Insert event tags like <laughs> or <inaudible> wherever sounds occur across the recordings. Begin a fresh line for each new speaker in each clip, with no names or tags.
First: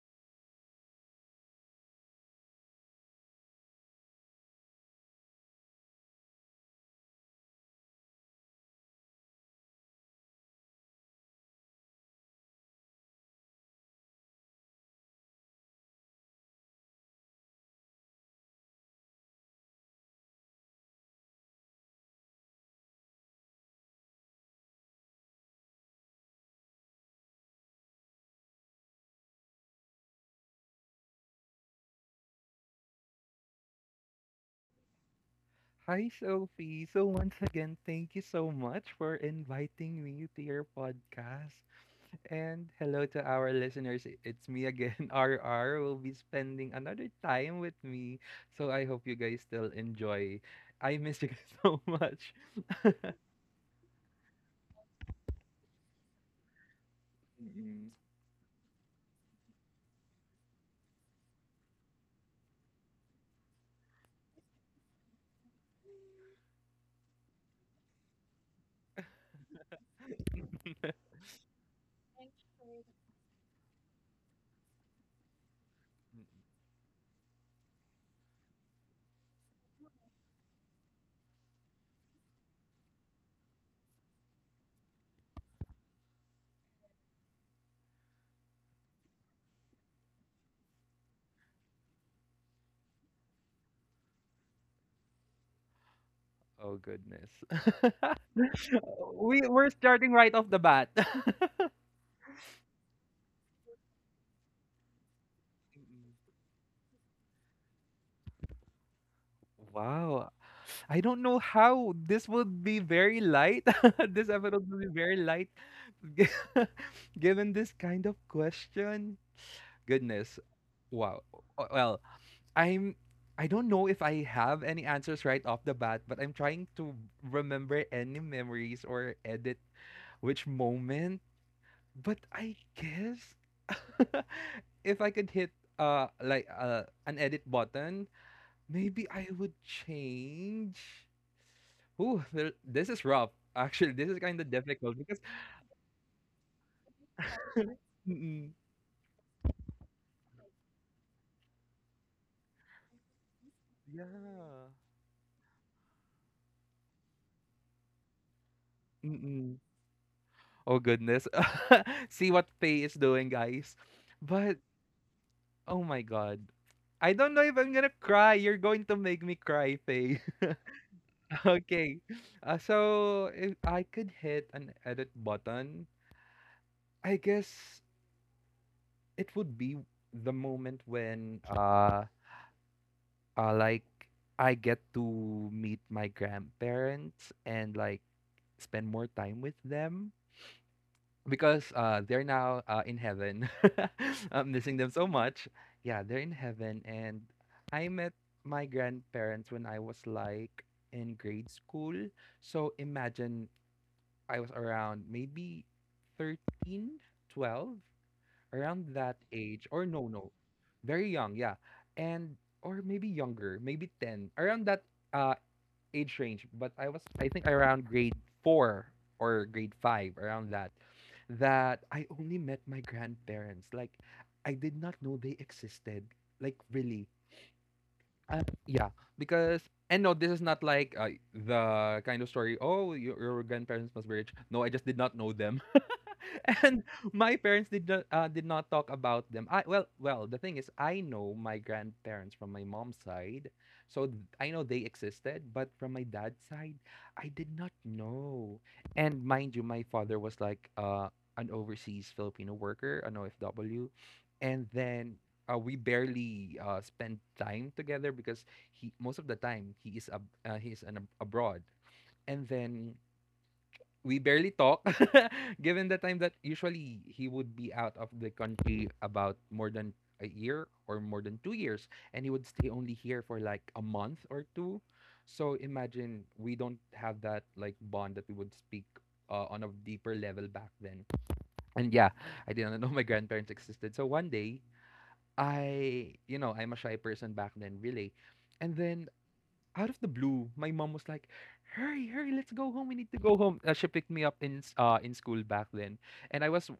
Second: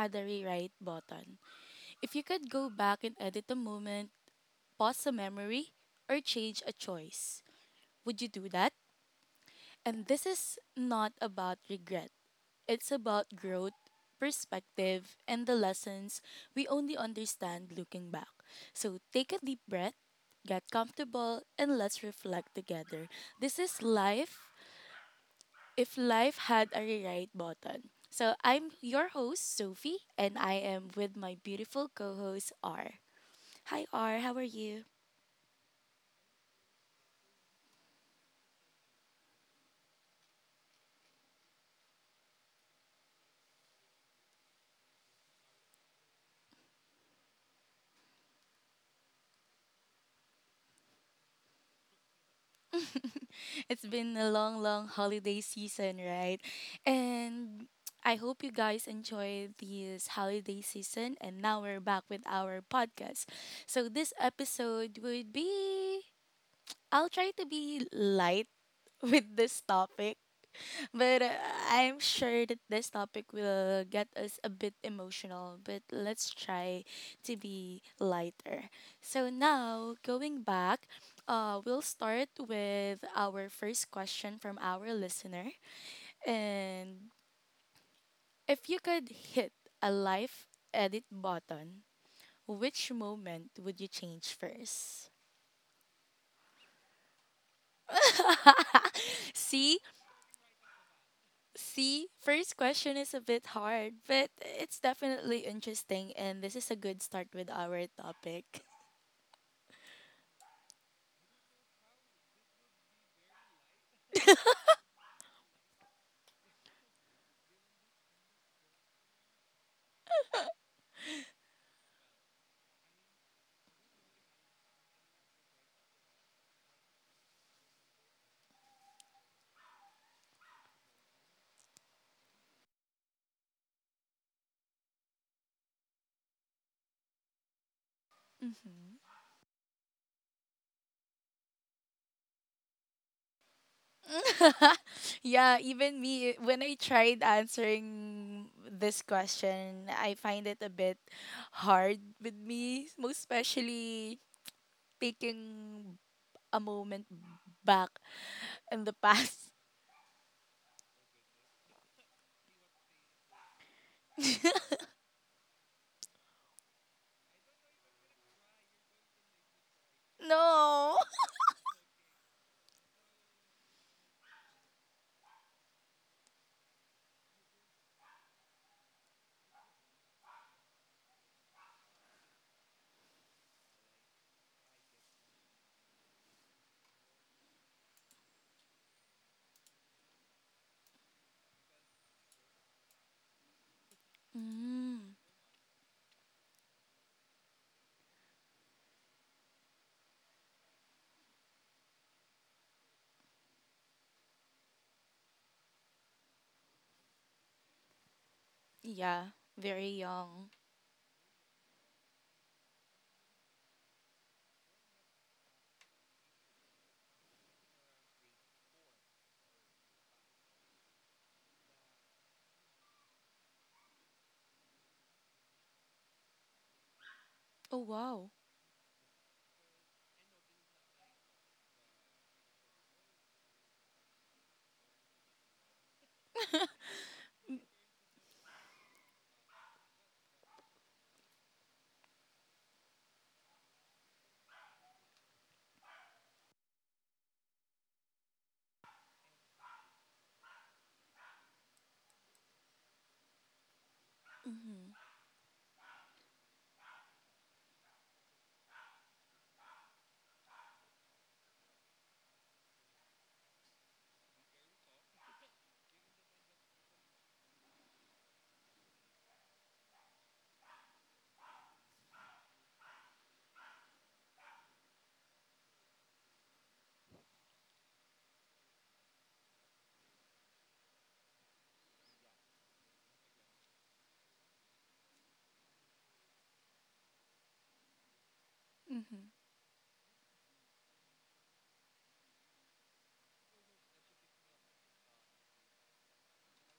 had a rewrite button? If you could go back and edit a moment, pause a memory, or change a choice, would you do that? And this is not about regret, it's about growth, perspective, and the lessons we only understand looking back. So take a deep breath, get comfortable, and let's reflect together. This is life if life had a rewrite button. So I'm your host, Sophie, and I am with my beautiful co host, R. Hi, R. How are you?
Hi, Sophie. So, once again, thank you so much for inviting me to your podcast. And hello to our listeners. It's me again, <laughs> RR, will be spending another time with me. So, I hope you guys still enjoy. I miss you guys <laughs> so much.
It's been a long, long holiday season, right? And
Mm.
I hope you guys enjoyed this holiday season. And now we're back with our podcast. So this episode would be, I'll try to be light <laughs> with this topic, but I'm sure that this topic will get us a bit emotional, but let's try to be lighter. So now, going back, we'll start with our first question from our listener. And if you could hit a life edit button, which moment would you change first?
Oh, goodness. <laughs> We're
See,
starting right off the bat. <laughs>
See, first question is a bit hard, but it's definitely interesting,
Mm.
and this is a good start with our topic. <laughs>
Wow. I don't know how this would be very light. <laughs> This episode will be very light, <laughs> given this kind of question. Goodness, wow. Well, I'm. I don't know if I have any answers right off the bat, but I'm trying to remember any memories or edit which moment. But I guess <laughs> if I could hit like an edit button,
Mhm.
maybe I would change. Ooh, there this is rough. Actually, this is kinda
<laughs>
difficult because
Yeah, even me, when I tried answering
mm.
this question, I find it a bit hard with me, most especially
Yeah.
taking a moment back in the past.
Mm. Oh, goodness. <laughs> See what Faye is doing, guys. But, oh my god, I don't know if I'm gonna cry. You're going to make me cry, Faye.
<laughs>
<laughs>
No! <laughs>
Okay. So if I could hit an edit button, I guess it would be the moment when, like, I get to meet my grandparents and like spend more time with them because they're now in heaven. <laughs> I'm missing them so
Mm,
much. Yeah, they're in heaven, and I met my grandparents when I was like in grade school. So imagine I was around maybe 13, 12, around that
yeah,
age or
very
no,
young.
very young, yeah. And or maybe younger, maybe 10, around that uh age range. But I was, I think, around grade 4 or grade 5, around that, that I only met my grandparents. Like, I did not know they existed, like, really.
Oh, wow.
Yeah, because, and no, this is not like the kind of story, oh, your grandparents must be rich. No, I just did not know them, <laughs> and my parents did not talk about them. I Well, well, the thing is, I know my grandparents from my mom's side, so I know they existed. But from my dad's side, I did not know. And mind you, my father was like an overseas Filipino worker, an OFW, and
Mm-hmm.
then. We barely spend time together because he, most of the time, he is he is abroad, and then we barely talk, <laughs> given the time that usually he would be out of the country about more than a year or more than 2 years, and he would stay only here for like a month or two. So imagine, we don't have that like bond that we would speak on a deeper level back then. And yeah, I didn't know my grandparents existed. So one day, I, you know, I'm a shy person back then, really, and then out of the blue, my mom was like, "Hurry, hurry, let's go home. We need to go home." She picked me up in in school back then, and I was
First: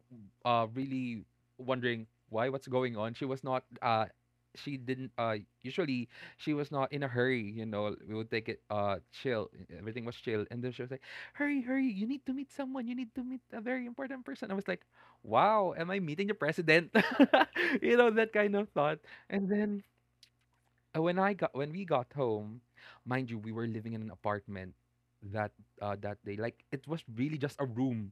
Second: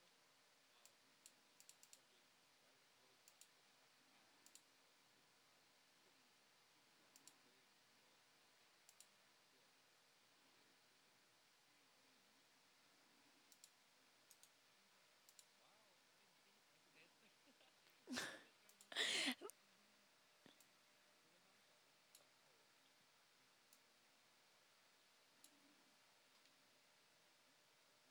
really wondering why, what's going on. She was not she didn't usually, she was not in a hurry. You know, we would take it chill. Everything was chill, and then she was like, "Hurry, hurry, you need to meet someone. You need to meet a very important person." I was like, "Wow, am I meeting the president?" <laughs> You know, that kind of thought. And then when I got, when we got home, mind you, we were living in an apartment that that day. Like, it was really just a room.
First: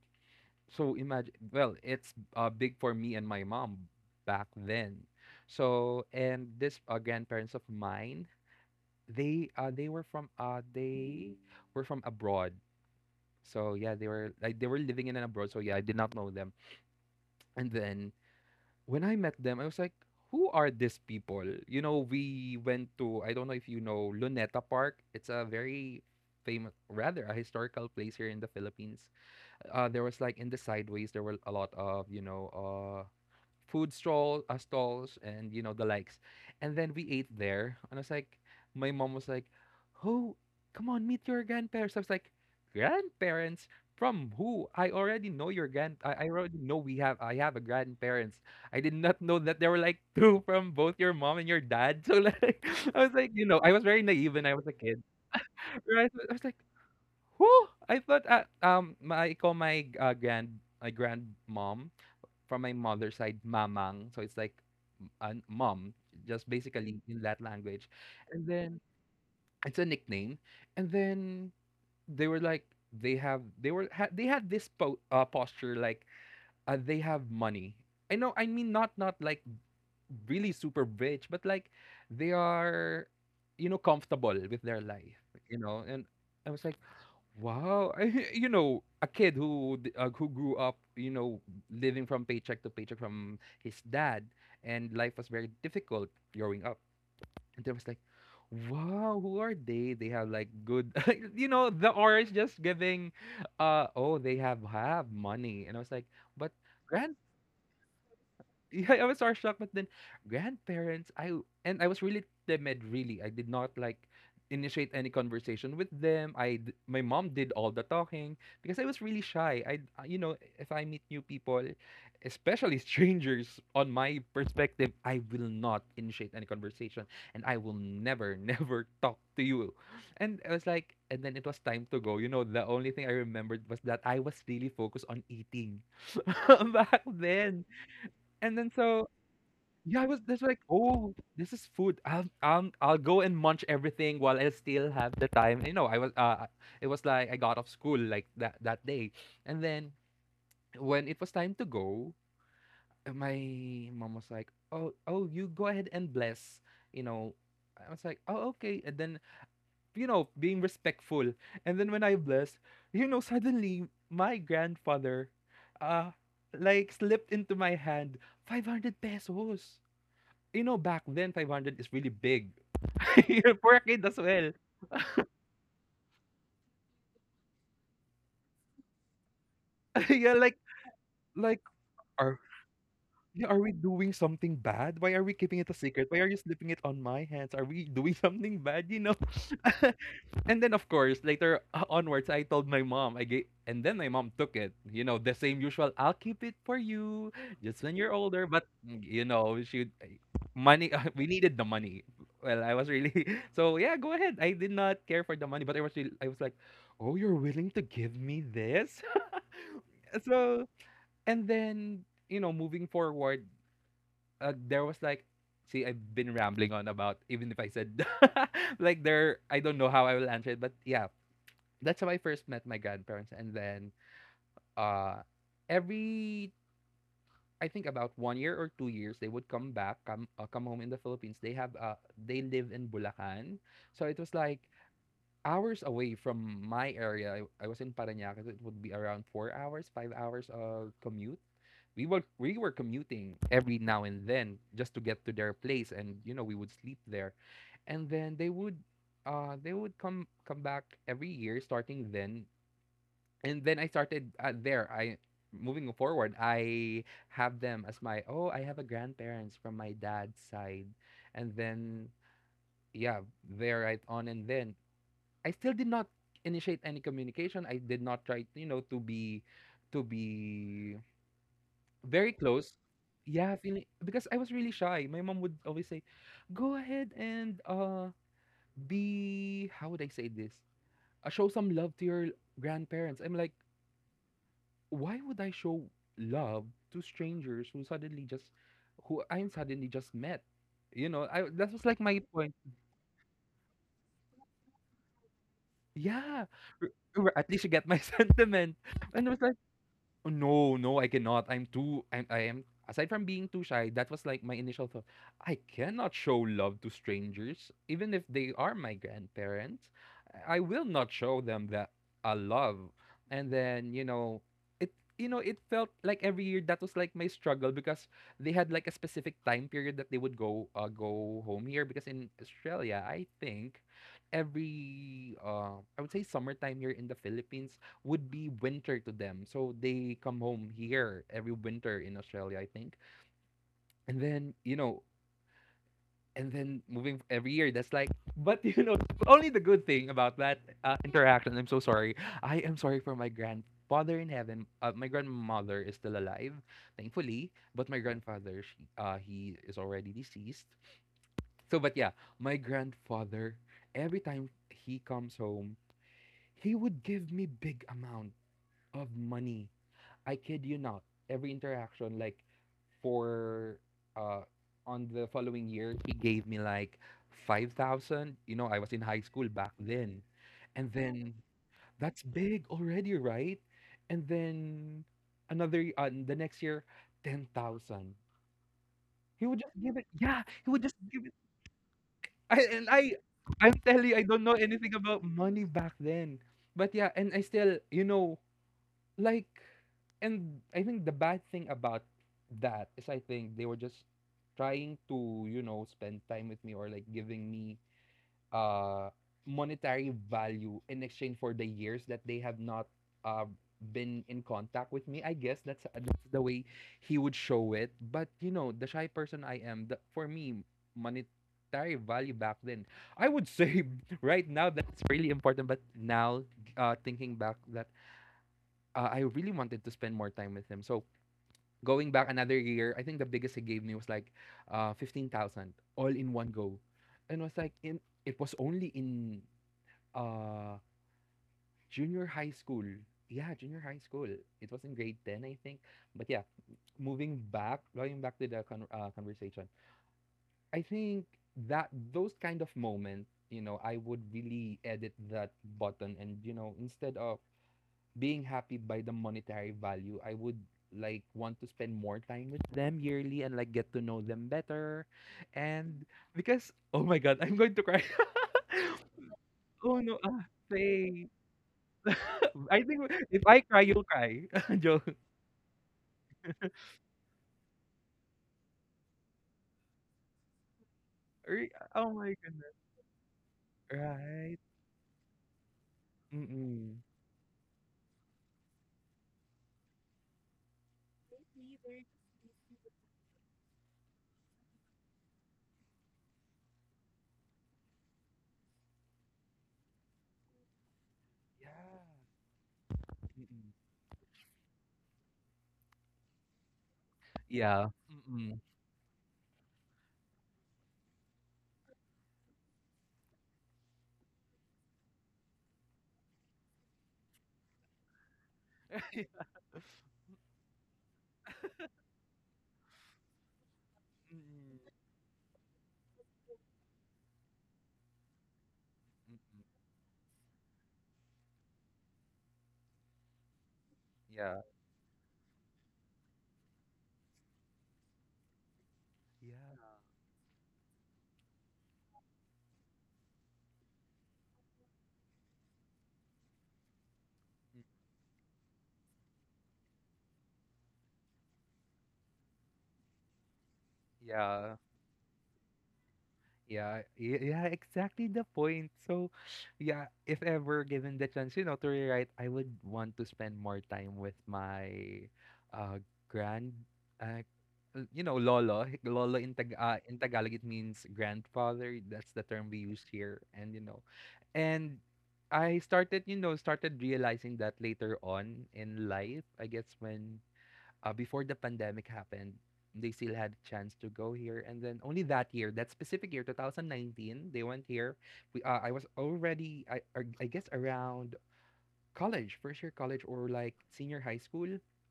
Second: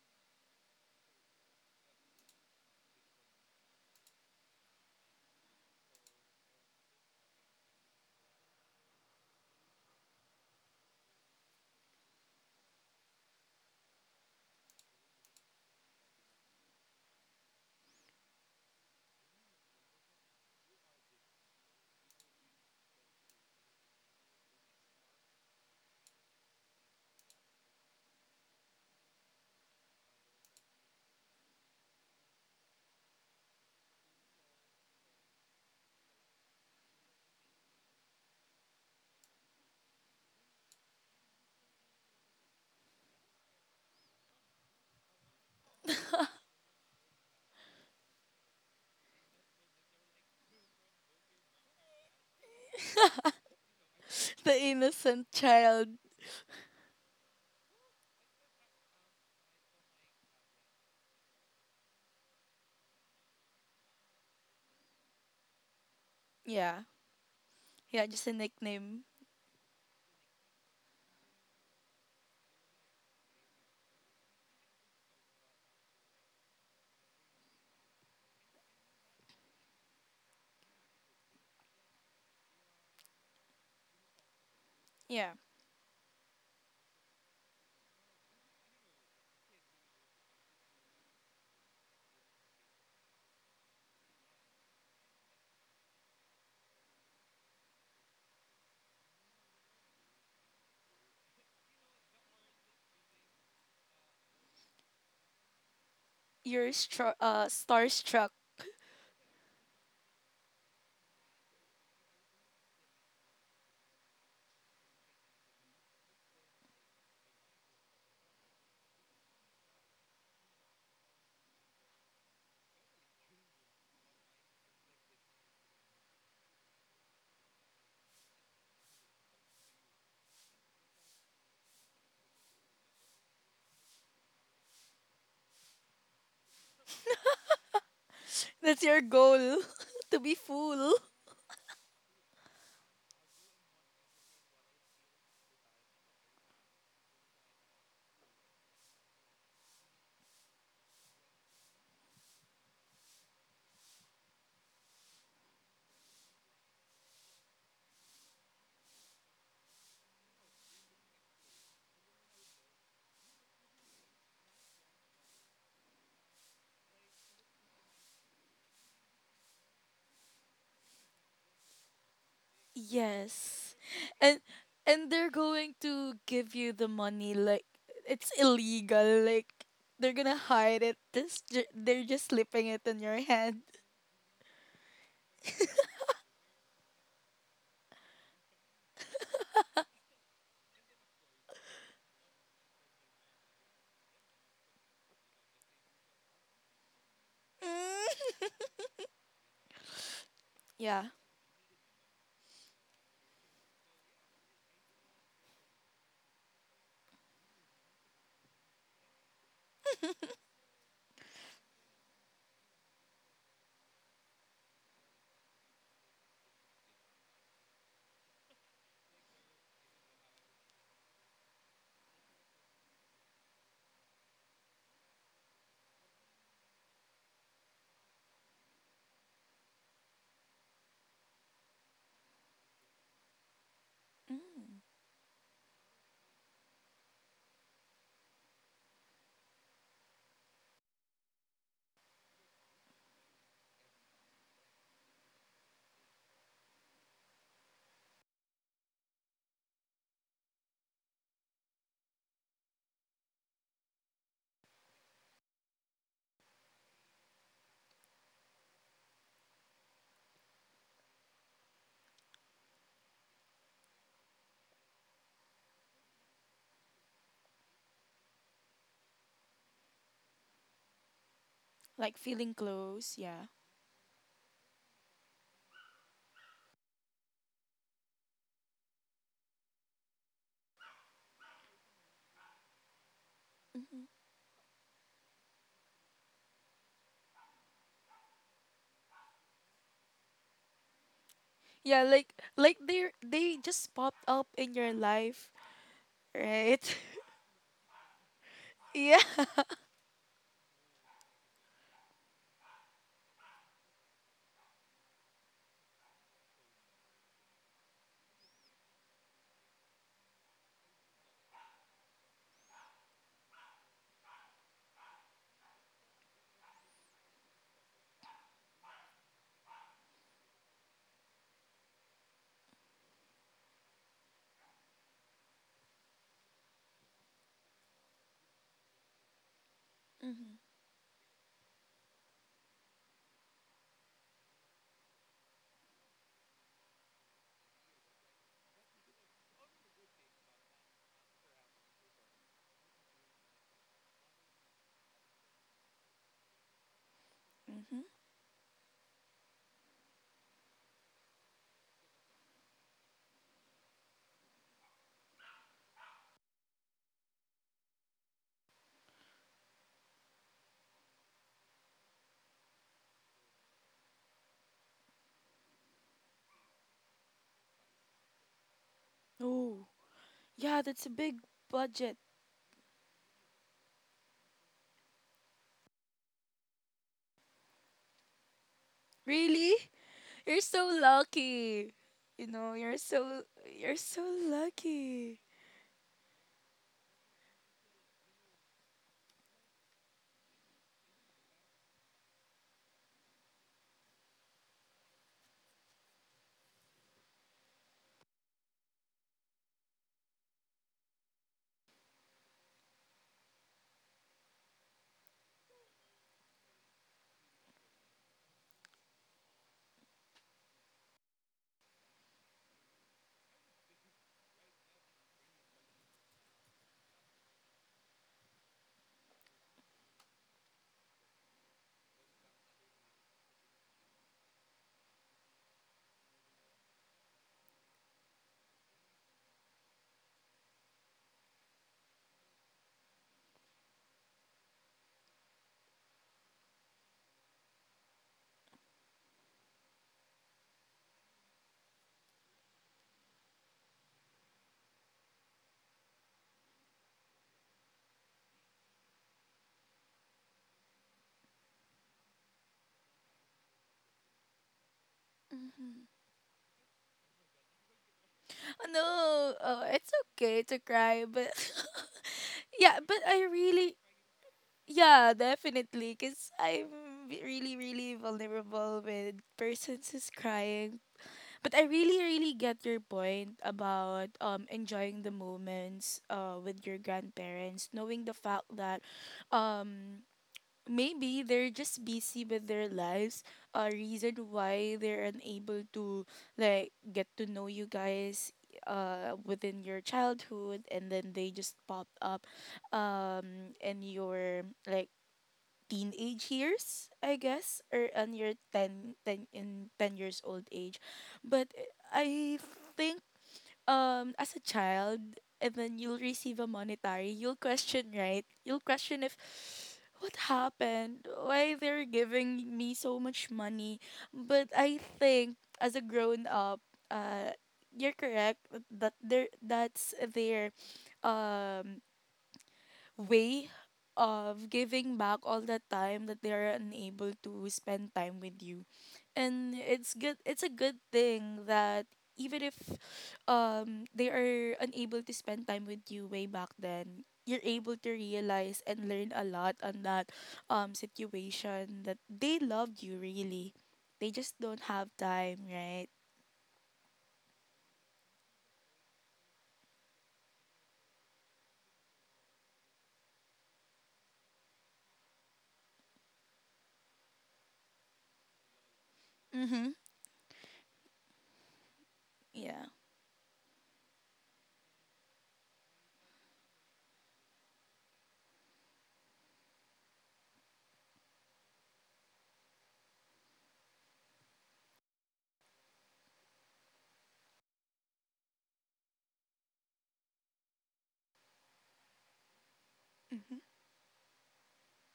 So imagine, well, it's big for me and my mom back then. So, and this grandparents of mine, they were from abroad. So yeah, they were like, they were living in an abroad. So yeah, I did not know them. And then when I met them, I was like, who are these people? You know, we went to, I don't know if you know, Luneta Park. It's a very famous, rather a historical place here in the Philippines. There was like in the sideways, there were a lot of, you know, uh, food stall, stalls and you know the likes. And then we ate there, and I was like, my mom was like, "Oh, come on, meet your grandparents." I was like, "Grandparents from who? I already know your grand. I already know we have. I have a grandparents. I did not know that there were like two from both your mom and your dad." <laughs> So like, I was like, you know, I was very naive when I
The
was a kid.
innocent child.
Right? So I was like, "Who?" I thought, I call my grand, my grandmom from my mother's side, mamang. So it's like m- mom, just
Yeah.
basically in that language.
Yeah, just a
And then,
nickname.
it's a nickname. And then they were like, they have, they had this posture like they have money. I know, I mean, not like really super rich, but like they are, you know, comfortable with their life,
Yeah.
you know. And I was like, wow, <laughs> you know, a kid who who grew up, you know, living from paycheck to paycheck from his dad, and life was very difficult growing up. And there was like, wow, who are they? They have like good, <laughs> you know, the aura is just giving, oh, they have money. And I was like, but.
You're
Grand,
starstruck. <laughs>
yeah, I was starstruck, but then grandparents, I and I was really timid. Really, I did not like initiate any conversation with them. My mom did all the talking because I was really shy. I You know, if I meet new people, especially <laughs> strangers, on my perspective, I will not initiate any conversation, and I will never <laughs> never talk to you. And I was like, and then it was time to go. You know, the only thing I remembered was that I was really focused on eating <laughs> back then. And then
That's your
so
goal,
yeah, I
<laughs> to
was
be
just like,
full.
oh, this is food. I'll go and munch everything while I still have the time. You know, I was, it was like I got off school like that day, and then when it was time to go, my mom was like, oh, oh, you go ahead and bless. You know, I was like, oh, okay, and then, you know, being respectful. And then when I blessed, you know, suddenly my grandfather, uh, like, slipped into my hand 500 pesos. You know, back then, 500 is really big. <laughs> You know,
Yes.
for a kid as
And
well.
and they're going to give you the money like it's illegal. Like
<laughs>
they're
Yeah,
gonna
like,
hide it.
like,
They're just
are,
slipping it in your
yeah, are
hand.
we
<laughs>
doing something bad? Why are we keeping it a secret? Why are you slipping it on my hands? Are we doing <laughs> something bad? You know? <laughs> And then of course later <laughs> onwards, I told my mom, I gave, and then my mom took it. You know, the same usual, I'll keep it for you just when you're older.
Mm.
But mm, you know, she money,
Yeah.
<laughs> we needed the money. Well, I was really <laughs> so yeah, go ahead, I did not care for the money, but I was really, I was like, oh, you're willing to give me this. <laughs> So, and then, you know, moving forward, there was like, see, I've been rambling on about, even if I said, <laughs> like, there I don't know how I will answer it, but yeah, that's how I first met my grandparents. And then uh, every, I think about 1 year or 2 years, they would come back, come home in the Philippines. They have they live in Bulacan, so it was like
Mm.
hours away from my area. I was in Parañaque. So it would be around 4 hours, 5 hours of commute. We were commuting every now and then just to get to their place, and you know, we would sleep there, and then they would come back every year starting then. And then I started there. I moving forward, I have them as my, oh, I have a grandparents from my dad's side, and then yeah, they're right on. And then I still did not initiate any communication. I did not try, you know, to be to be
Like
very
feeling
close.
close. Yeah.
Yeah, feeling, because I was really shy. My mom would always say, "Go ahead and uh, be, how would I say this? Show some love to your grandparents." I'm like, why would I show love to strangers who suddenly just, who I'm suddenly just met? You know, I, that was like
Yeah,
my
like
point.
they are, they just popped up in your life,
Yeah.
right?
r-
<laughs>
At least you get my <laughs> sentiment.
Yeah.
And it was like, "Oh, no, no, I cannot. I'm too. I'm. I am. Aside from being too shy, that was like my initial thought. I cannot show love to strangers, even if they are my grandparents. I will not show them that I love." And then you know, it. It felt like every year that was like my struggle because they had like a specific time period that they would go home here because in Australia, I think every I would say summertime here in the Philippines would be winter to them. So they come
Mhm.
home here every winter in Australia, I think. And then, you know, and then moving every year, that's like, <laughs> but only the good thing about that interaction. I'm so sorry. I am sorry for my grandfather in heaven. My grandmother is still alive, thankfully, but my
Mhm.
grandfather, he is already deceased. So, but yeah, my grandfather, every time he comes home, he would give me big amount of money, I kid you not. Every interaction, like for uh on the following year, he gave me like 5,000. You know, I was in high school back
Oh,
then.
yeah,
And
that's a
then
big budget.
that's big already, right? And then the next year, 10,000. He would
Really?
just give it. Yeah,
You're
he would
so
just give it.
lucky.
I, and
You're
I,
so
I'm
you're
telling you,
so
I don't know anything about
lucky.
money back then. But yeah, and I still, like, and I think the bad thing about that is I think they were just trying to spend time with me, or like giving me uh monetary value in exchange for the years that they have not uh been in contact with me. I guess that's the way he would show it. But you know, the shy person I am, for me monetary value back then, I would say <laughs> right now that's really important. But now thinking back, that I really wanted to spend more time with him. So going back another year, I think the biggest he gave me was like 15,000 all in one go, and was like in it was only in uh, junior high school. Yeah, junior high school. It was in grade 10, I think. But yeah, moving back, going back to the conversation, I think that those kind of moments, I would really edit that button, and instead of being happy by the monetary value, I would like want to spend more time with them yearly and like get to know them better. And because oh my god, I'm going to cry.
Oh, no, oh,
<laughs> Oh
it's
no, ah,
okay to cry,
say.
but
<laughs>
<laughs>
I
yeah,
think
but I
if I cry,
really,
you'll cry. <laughs> Joke.
yeah, definitely, cause I'm really really vulnerable with persons who's crying. But I
Oh
really,
my
really
goodness.
get your point about
Right.
enjoying the moments with your
Mm-mm.
grandparents, knowing the fact that um maybe they're just busy with their lives, a reason why they're unable to like get to know you guys within your childhood, and then they just
Yeah.
popped up
Mm-mm.
in your like teenage years, I guess,
Yeah.
or on your
Mm-mm.
10, ten in 10 years old age. But I think as a child and then you'll receive a monetary, you'll question, right? You'll question, if
<laughs>
what happened? Why they're giving me so much money? But
Mm-mm.
I think as a grown up, uh you're correct that there
Mm-mm.
that's their um way
Yeah.
of giving back all the time that they are unable to spend time with you. And
Yeah.
it's a good thing that even if they are unable to spend time with you way back then, you're
Mm.
able to realize and learn a lot on that situation, that they loved you really, they just
Yeah.
don't have time, right?
Yeah, yeah, exactly the point. So, yeah, if ever given the chance, you know, to rewrite, I would want to spend more time with my uh grand uh l- you know, lolo. <laughs> Lolo in
Mhm.
Tagalog it means grandfather. That's the term we
Yeah.
use here. And I started realizing that later on in life, I guess when before the pandemic happened, they still had a chance to go here. And then only that year, that specific year, 2019, they went here. I was already, I guess, around college, first year college, or like senior high school,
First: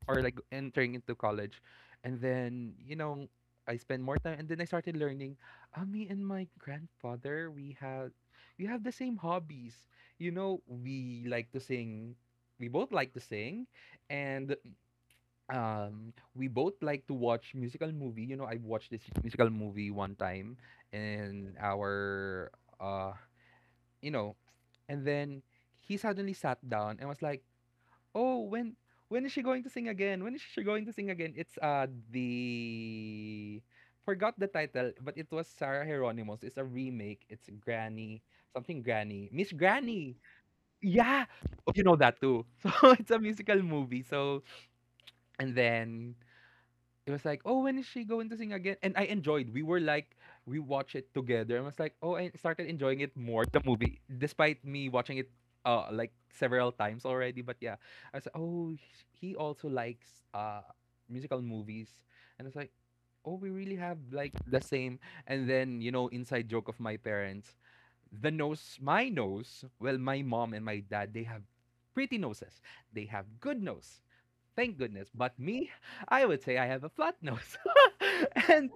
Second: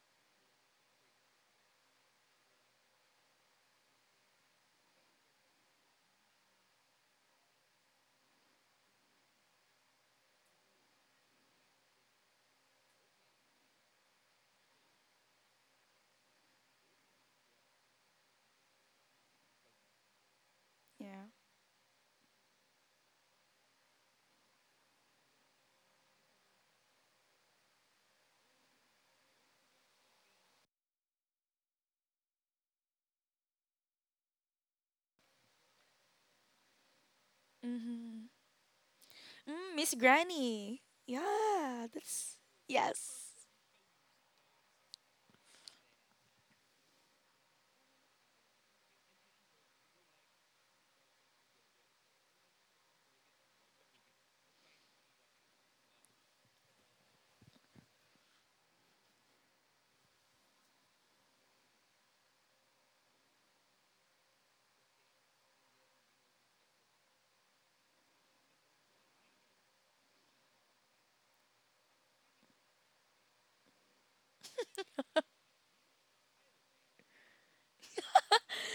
or like entering into college. And then, I spent more time and then I started learning. Me and my grandfather, we have the same hobbies. You know, we like to sing. We both like to sing, and we both like to watch musical movie. I watched this musical movie one time
Yeah.
in our uh you know and then he suddenly sat down and was like, "Oh, when is she going to sing again? When is she going to sing again?" It's the forgot the title, but it was Sarah Hieronymus. It's a remake. It's Granny
Mhm.
something, Granny, Miss
Mm, miss
Granny.
granny.
Yeah. Oh, you
Yeah,
know that
that's.
too. <laughs> So it's a
Yes.
musical movie. So and then it was like, "Oh, when is she going to sing again?" And I enjoyed. We were like, we watched it together. And was like, "Oh, I started enjoying it more, the movie," despite me watching it like several times already. But yeah, I was like, "Oh, he also likes musical movies," and it's like, "Oh, we really have like the same." And then inside joke of my parents, the nose, my nose. Well, my mom and my dad, they have pretty noses. They have good nose. Thank goodness. But me, I would say I have a flat nose. <laughs> And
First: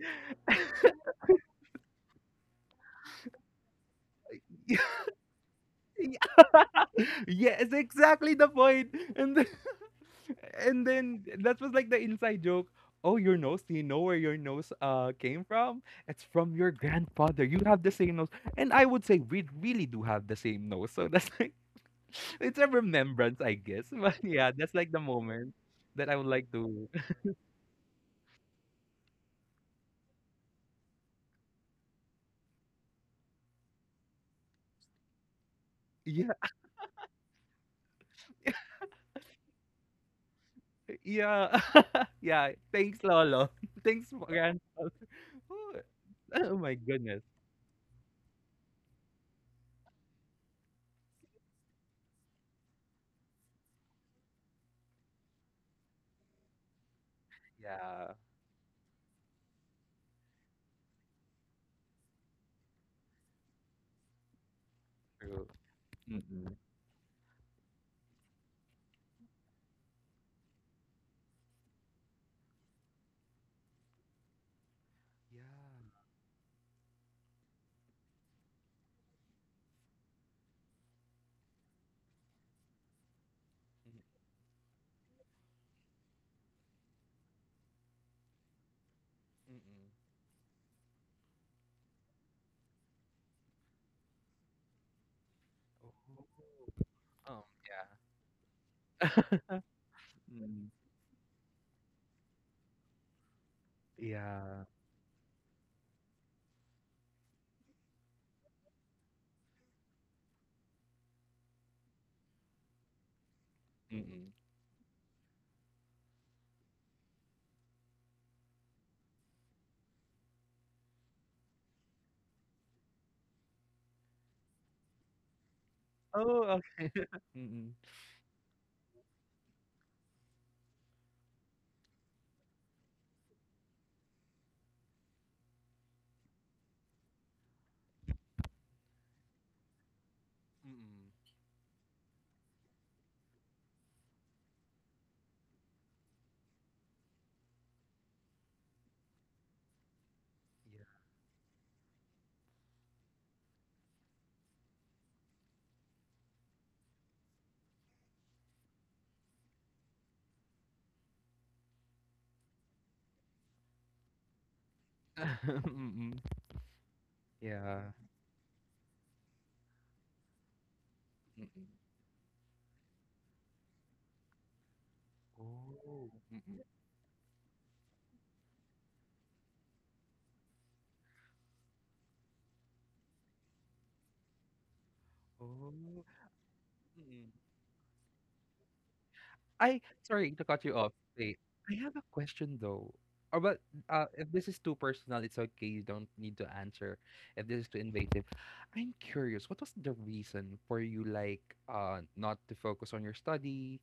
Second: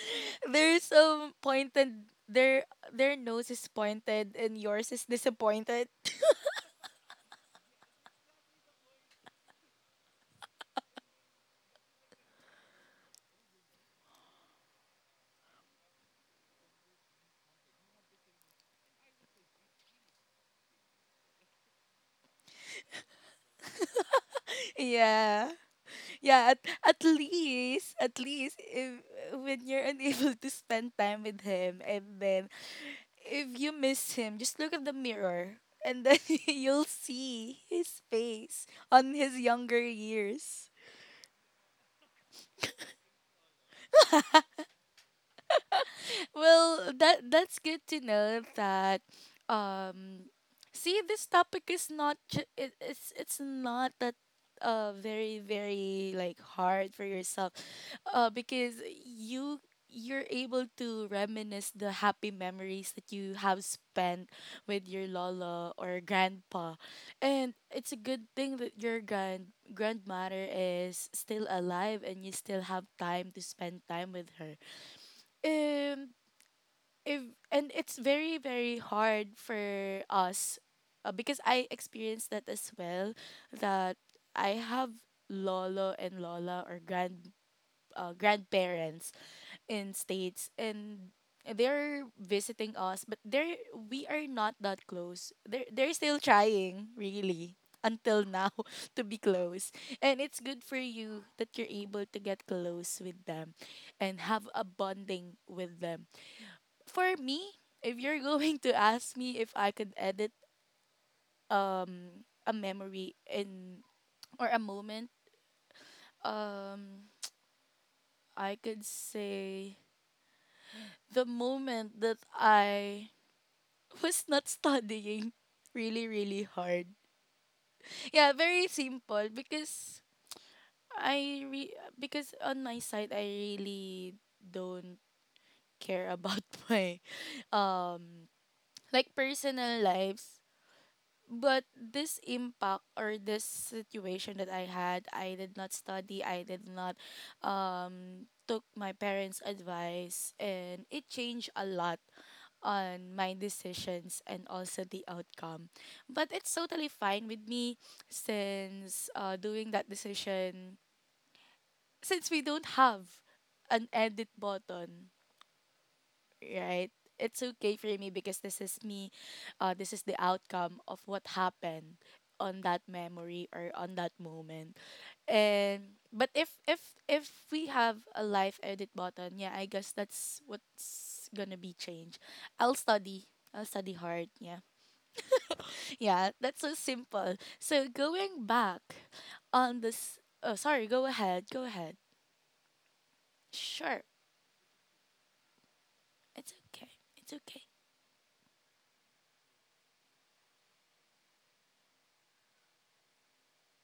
There's some pointed, their nose is pointed and yours is disappointed. <laughs>
<laughs> yeah, it's exactly the point. And then, <laughs> and then that was like the inside joke. "Oh, your nose? Do you know where your nose came from? It's from your grandfather. You have the same nose." And I would say we really do have the same nose. So that's like <laughs> it's a remembrance, I guess. <laughs> But yeah, that's like the
Yeah.
moment that I would
Yeah,
like
at,
to
at least at least if when you're <laughs> unable to spend time with him and then if you miss him, just look at the mirror and
<laughs>
then
yeah.
<laughs> you'll see his face on his younger years.
Yeah. <laughs> Yeah. Thanks, lolo. <laughs> Thanks, gran oh, oh my
Well,
goodness.
that's good to know that. Um see this topic is not ju- it, it's not that very very like hard for yourself,
Yeah,
because you're able to reminisce the happy memories that you have spent with your
true.
lola or
Mm-mm.
grandpa. And it's a good thing that your grandmother is still alive and you still have time to spend time with her.
Yeah.
Um if and it's very very hard for us, because I experienced that as well, that
Mm,
I have lolo and lola, or grandparents
mm-mm.
in states, and they're visiting us, but they're we are not that close. They're still trying
Oh.
really
Yeah.
until now <laughs> to be close, and it's good
Mm-mm.
for you that you're able to get close with them and have a
Yeah.
bonding with them. For me, if you're going to ask me if I could edit um a memory in
Mm-mm.
or a moment, um I could say the moment that I <laughs> was not studying really
Oh,
really hard.
okay. Mm-mm.
Yeah, very simple. Because on my side I really don't care about <laughs> my um like personal lives.
Mm-mm.
But this impact or this situation that I had, I did not study, I did not took my parents' advice, and it changed a lot on my decisions and also the outcome. But it's totally fine with me since doing that decision, since we don't have an edit button,
Yeah. <laughs> Mm-mm.
right? It's okay
Yeah.
for me because this is me, this is the outcome of what
Mm-mm.
happened on that memory or on that moment. And
Oh.
but
Mm-mm.
if we have a live edit button, yeah, I guess that's what's gonna be changed. I'll study. I'll study hard. Yeah, yeah, that's so simple.
Oh.
So going back
I
on this,
sorry to
oh,
cut you
sorry,
off.
go
Wait,
ahead, go
I have
ahead.
a question though. Or but
Sure,
If this is too personal, it's okay. You don't need to
it's okay,
answer.
it's
If
okay.
this is too invasive, I'm curious. What was the reason for you, like, not to focus on your study?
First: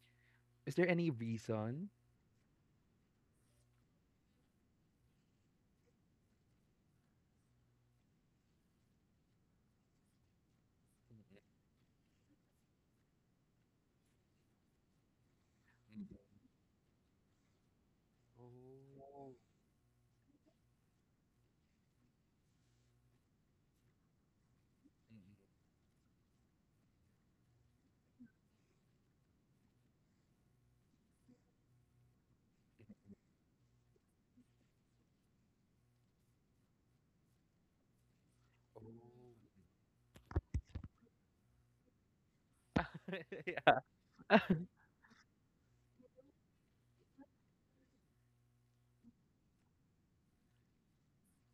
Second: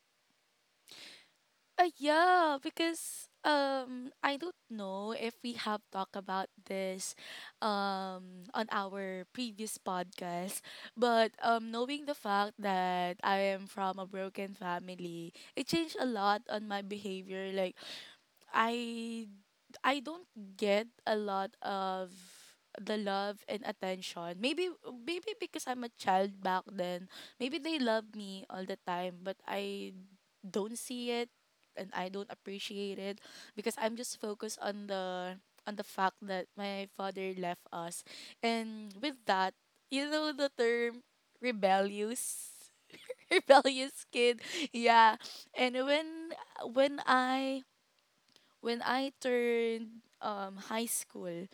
Is there any reason?
Yeah, because I don't know if we have talked about this on our previous podcast, but
Mm,
knowing the fact that I am from a broken family, it changed a
mm,
lot on my behavior. Like I
oh,
I don't get a lot of the love and attention. Maybe, maybe
mm,
because I'm a child back then. Maybe they love me all the time, but I don't see it and I don't appreciate it because I'm just focused on the fact that my father left us.
mm,
And with that,
oh,
you know the term rebellious, <laughs>
<laughs> yeah.
rebellious kid.
Mm,
Yeah. And when I When I turned high school,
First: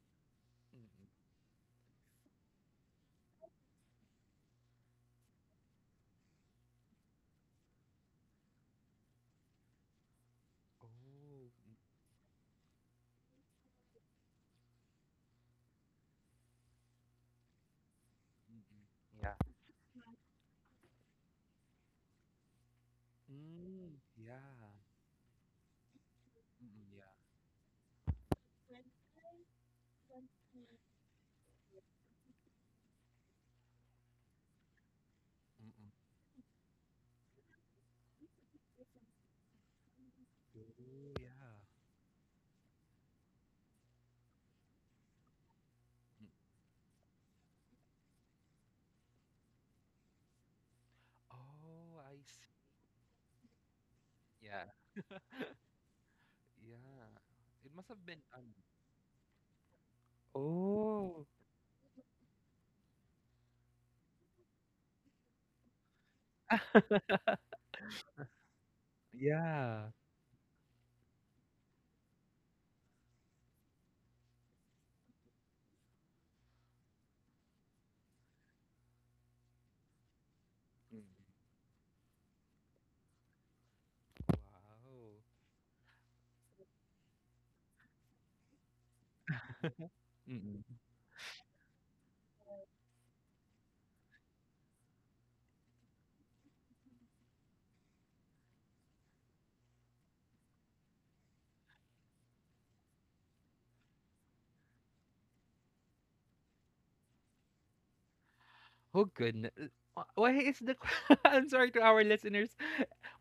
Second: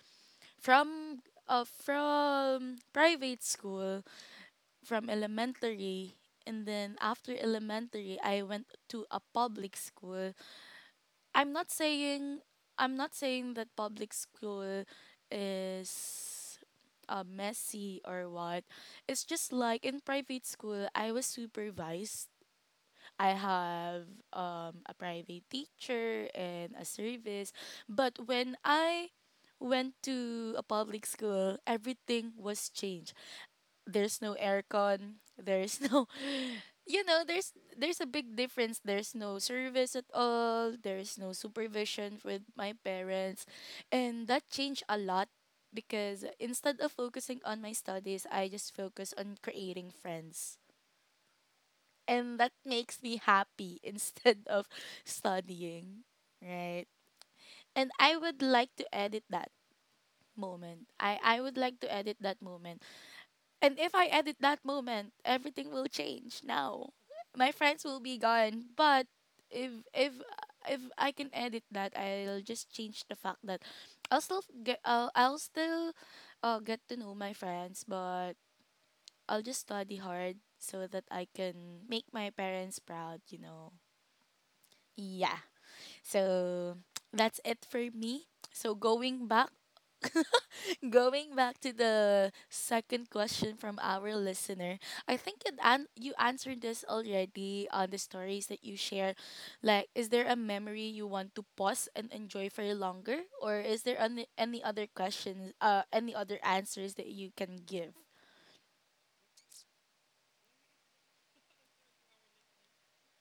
from
mm,
from private school, from elementary, and then after elementary I went to a public school.
oh, mm,
I'm not
mm,
saying I'm not saying that public school is messy or what.
mm,
It's
yeah.
just like in private school I was supervised. I
Mm,
have
yeah.
a private teacher
Mm,
and a
mm, yeah.
service. But when I went to a public school, everything was changed. There's no aircon.
Mm,
There's
mm.
no, <laughs> you know, there's a big difference. There's no service at all.
Oh,
There's no
yeah.
supervision with my parents, and that changed a lot because instead of focusing on my studies, I just focus on creating friends,
Oh, I
and that
see.
makes me happy <laughs> instead
Yeah.
of
<laughs>
studying,
Yeah.
right?
It must
And
have
I
been
would
done.
like to edit that moment. i
Oh,
i would like to edit that moment, and if I edit that moment everything will change. Now my friends will be gone, but if
yeah.
if if I can edit that, I'll just change the fact that I'll still get I'll still get to know my friends, but I'll just study hard so
Mm.
that I can make my parents proud, you know.
Wow.
Yeah. So <tsk> that's it for me. So going back,
Mm-mm.
<laughs> going back to the second question from our listener, I think you answered this already on the stories that you shared. Like, is there a memory you want to pause and enjoy for longer, or is there any other questions, any other answers that you can give?
Oh, goodness. Wh- Why is the que- <laughs> I'm sorry to our listeners,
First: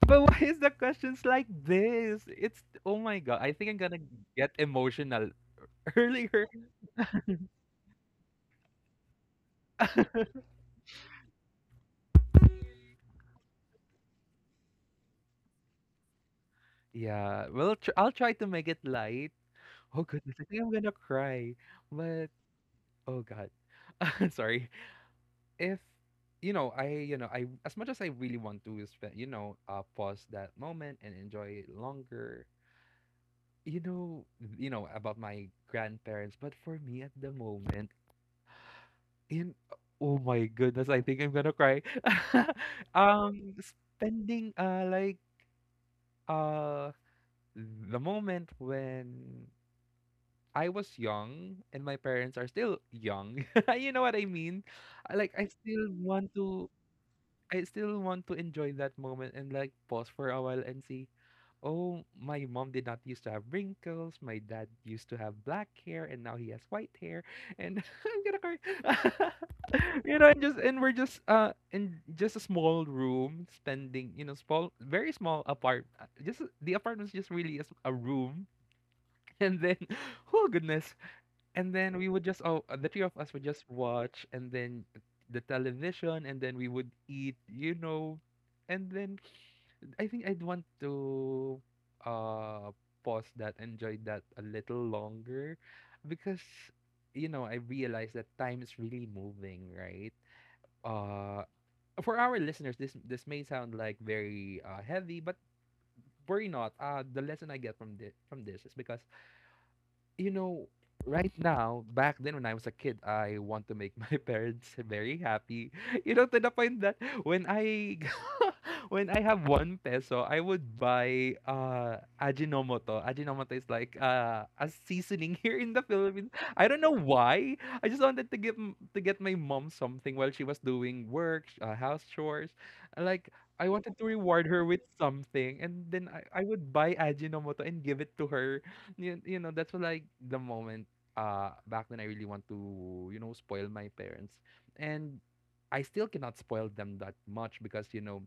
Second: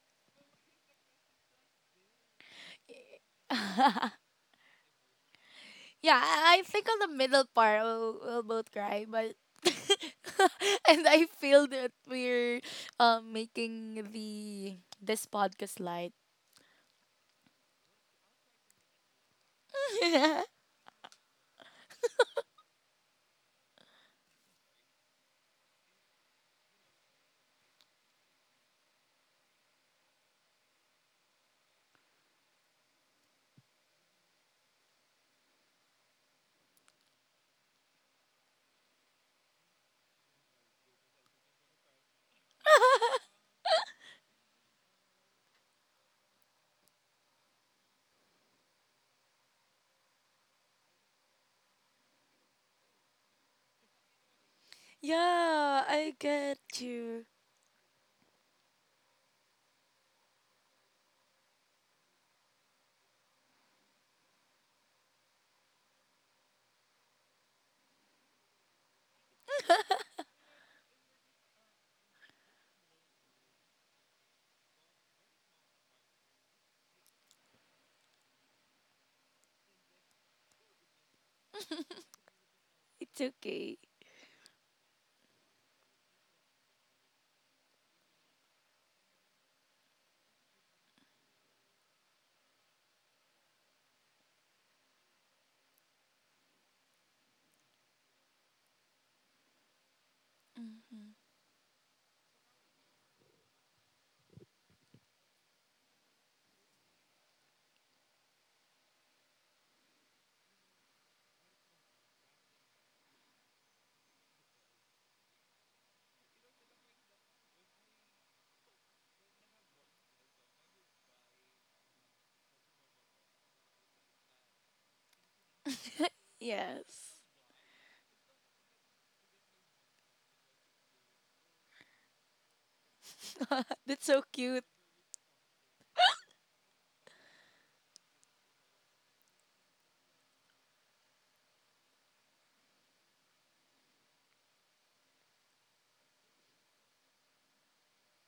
but why is the questions like this? It's oh my god. I think I'm gonna
<laughs>
get emotional <laughs>
Yeah,
earlier.
I think on the middle part we'll both cry, but <laughs> and I feel that we're making the this podcast light.
Yeah. Well, I'll try to make it light. Oh goodness, I think I'm
<laughs>
gonna cry. But oh god. <laughs> Sorry. If I as much as I really want to is that pause that moment and enjoy it longer. you know you know about my grandparents, but for me at the moment, in oh my goodness, I think I'm gonna cry. <laughs> Spending like, uh the moment when I was young and my parents are still young, <laughs> you know what I mean. I- like i
Yeah,
still
I
want
get
to
you.
I still want to enjoy that moment and like pause for a while and see, oh, my mom did not used to have wrinkles. My dad used to have black hair and now he has white hair. And <laughs> I'm gonna cry. <laughs> And we're just in just a small room spending, small, very small, apart just the apartment's just really is a room. <laughs> And then, oh goodness, and then we would just oh the three of
It's
us would just
okay.
watch, and then the television, and then we would eat. And then I think I'd want to uh pause that, enjoy that a little longer, because I realize that time is really moving, right?
Hmm.
uh for our listeners, this may sound like very heavy, but worry not. The lesson I get from this is, because, you know, right now, back then when I was a kid, I want to make my <laughs> parents very happy. To the point that when I <laughs> when I have 1 peso, I would buy Ajinomoto. Ajinomoto is like a seasoning <laughs> here in the Philippines. I don't know
Yes.
why. I just wanted to to get my mom something while she was doing work, house chores. Like I
<laughs>
wanted
That's
to
so
reward
cute.
her with something, and then I would buy Ajinomoto and give it to her. That's like the moment back then I really want to spoil my parents, and I still cannot spoil them that much because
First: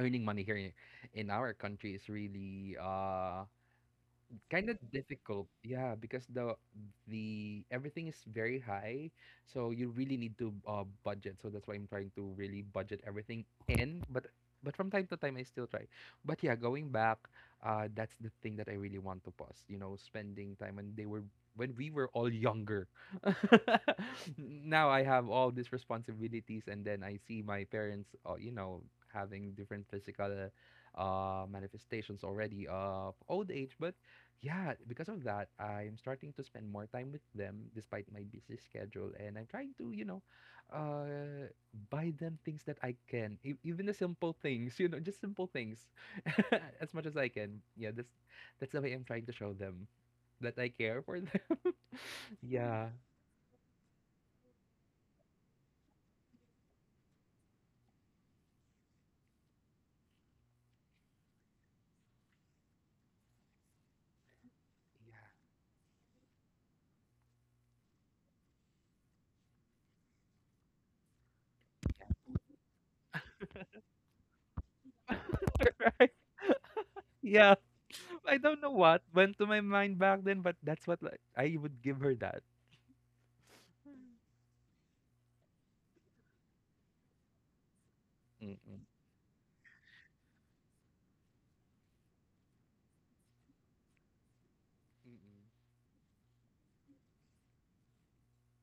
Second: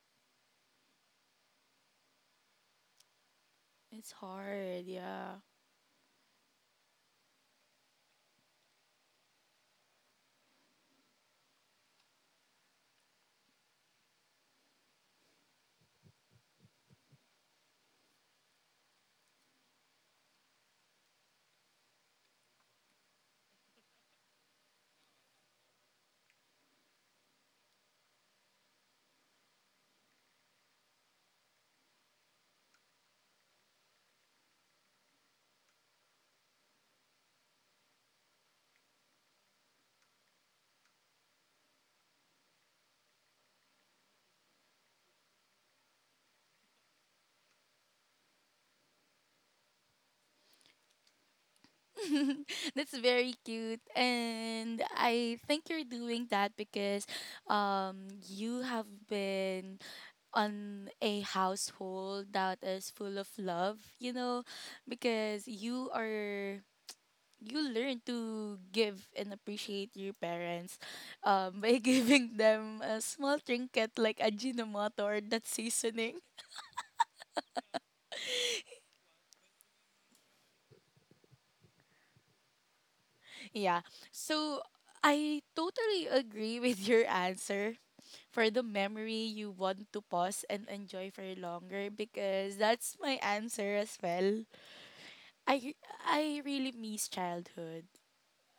earning money here in our country is really
It's
kind of
hard, yeah.
difficult, yeah, because the everything is very high, so you really need to budget. So that's why I'm trying to really budget everything in, but from time to time I still try. But yeah, going back, that's the thing that I really want to pause, spending time when they were when we were all younger. <laughs> Now I have all these responsibilities, and then I see my parents having different physical manifestations already of old age. But yeah, because of that, I'm starting to spend more time with them despite my busy schedule, and I'm trying to, uh, buy them things that I can, even the simple things, just simple things, <laughs> as much as I can. Yeah, that's the way I'm trying to show them that I care for them. <laughs>
<laughs>
Yeah,
That's very cute. And I think you're doing that because you have been on a household that is full of love, you know,
yeah.
because you are, you learn to give and appreciate your parents, by <laughs> giving them a small trinket like a ajinomoto or that
<laughs> Right.
seasoning. <laughs>
Yeah, I don't know what went to my mind back then, but that's what, like, I would give her that.
Yeah. So I totally agree <laughs> with your answer for the
Mm-mm.
memory you want to pause and enjoy for longer, because that's my answer as well.
Mm-mm.
I I really miss childhood.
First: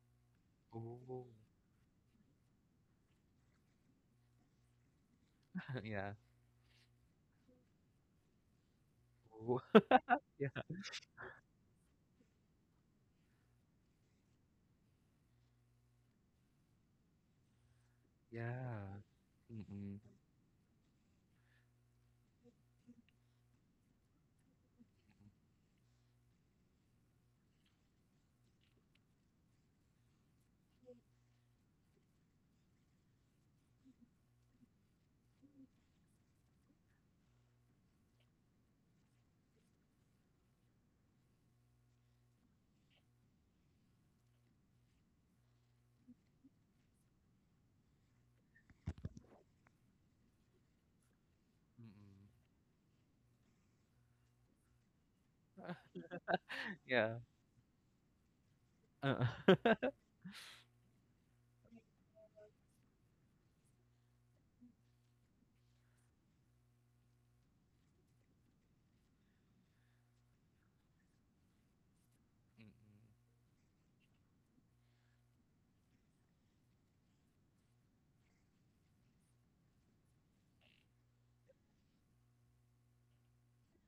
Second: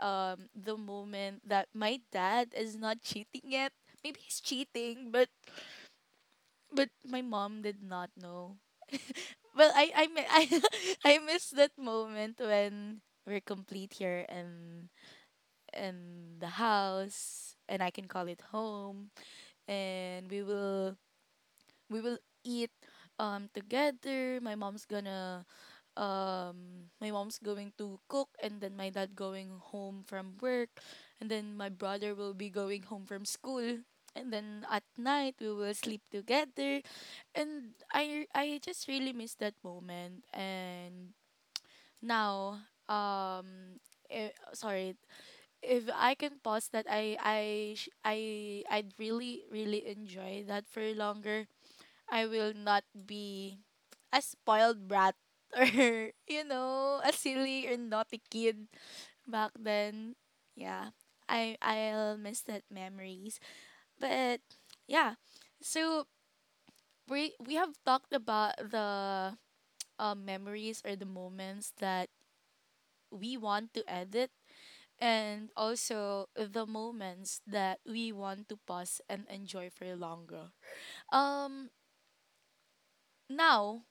The
Oh,
moment that my dad is not cheating yet. Maybe he's cheating,
<laughs> yeah.
but my mom did not know.
Oh.
Well, <laughs> I
<laughs>
I miss that moment when we're complete here and in the house and I can call it
Yeah.
home,
Mm-mm.
and we will eat together. My mom's going to cook, and then my dad going home from work, and then my brother will be going home from school, and then at night we will sleep together. And I just really miss that moment. And now, um sorry, if I can pause that, I sh- I I'd really really enjoy that for longer.
Mm-mm.
I will not be a spoiled brat <laughs> or a
Yeah.
silly or naughty kid
Uh,
back
<laughs>
then. Yeah. I'll miss that memories. But yeah. So we have talked about the memories or the moments that
Mm-mm.
we want to edit, and also the moments that we want to pause and enjoy for longer. Um Now,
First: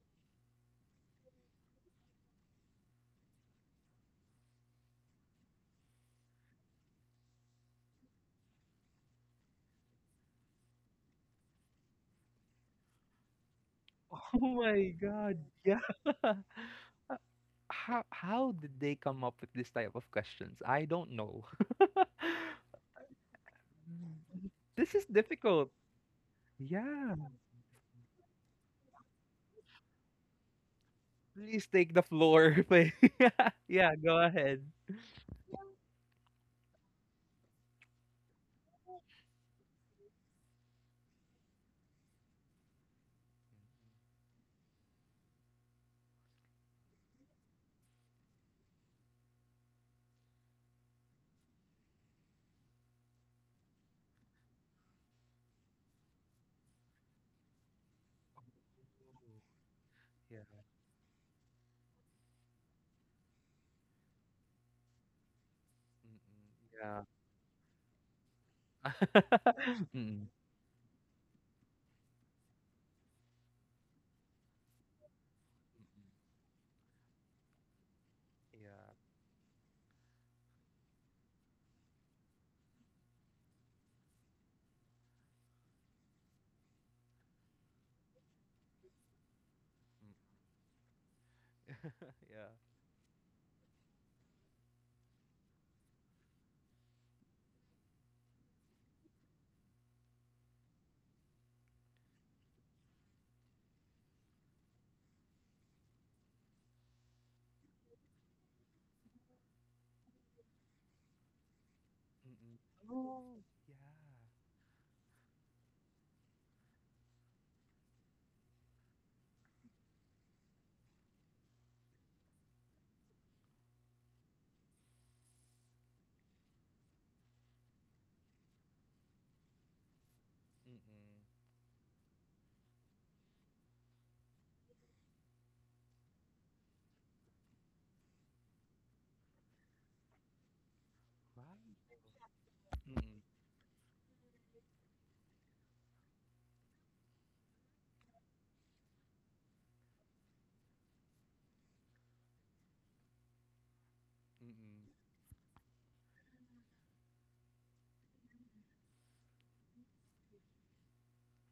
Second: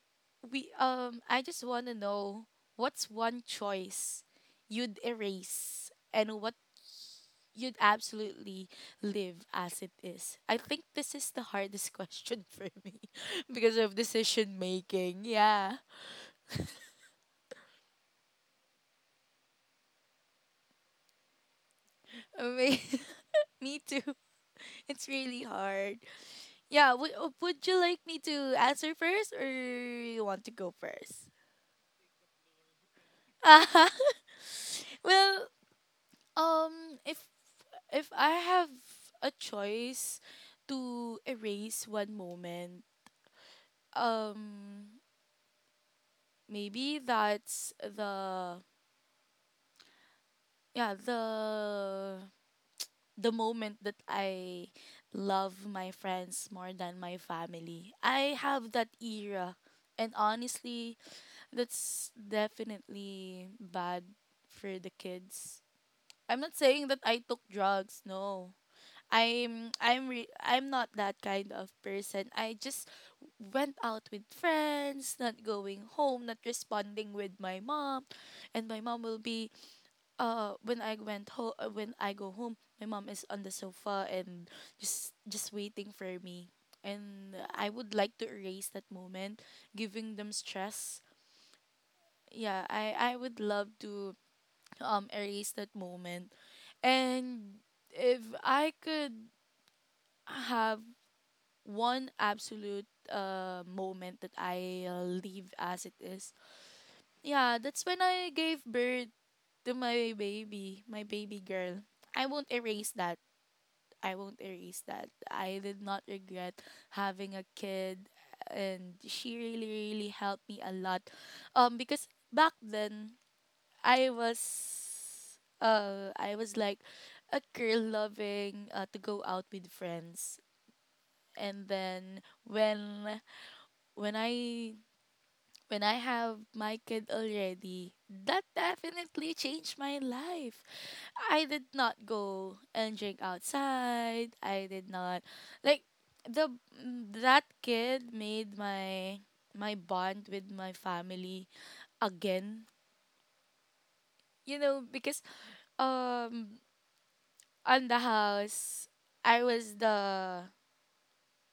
we I just want to know, what's one choice you'd erase and what you'd absolutely live as it is? I think this is the hardest <laughs> question for me, <laughs> because of
Oh
decision
my
making.
God.
Yeah.
Yeah. <laughs> How did they come up with this type of questions? I don't know. <laughs>
I mean, <laughs> me too.
This is
It's really
difficult.
hard. Yeah, would
Yeah.
you like me to answer first, or you want to go first?
Please take the floor. <laughs> Please. <laughs>
<laughs>
Yeah, go ahead.
Well, um if if I have a choice to erase one moment, um, maybe that's the yeah the moment that I love my friends more than my family. I have that
Oh.
era, and
Yeah.
honestly, that's definitely bad for the kids. I'm
Mm-mm.
not saying that
Yeah.
I took drugs. No, I'm
<laughs>
I'm
Mm.
re- I'm not that kind of person. I just went out with friends, not going
Mm-mm.
home, not responding with my mom, and my
Yeah.
mom will be, when I went home when I go home, my mom is on the sofa and just waiting for me. And I would like to erase that moment, giving them
Mm.
stress.
<laughs> Yeah.
Yeah, I would love to erase that moment. And if I could have one absolute moment that I leave as it is, yeah, that's when I gave birth to my baby girl. I won't
Mm-mm.
erase that.
Oh, yeah.
I won't erase that. I did not regret having a kid, and she really really helped me a lot. Because back then I was, like a girl loving, to go out with friends. And then when when I I have my kid already, that definitely changed my life. I did not
Mm-mm.
go and
Right.
drink outside. I did not. Like the That kid made my bond with my family again. You know,
Mm-mm.
because um on the house I was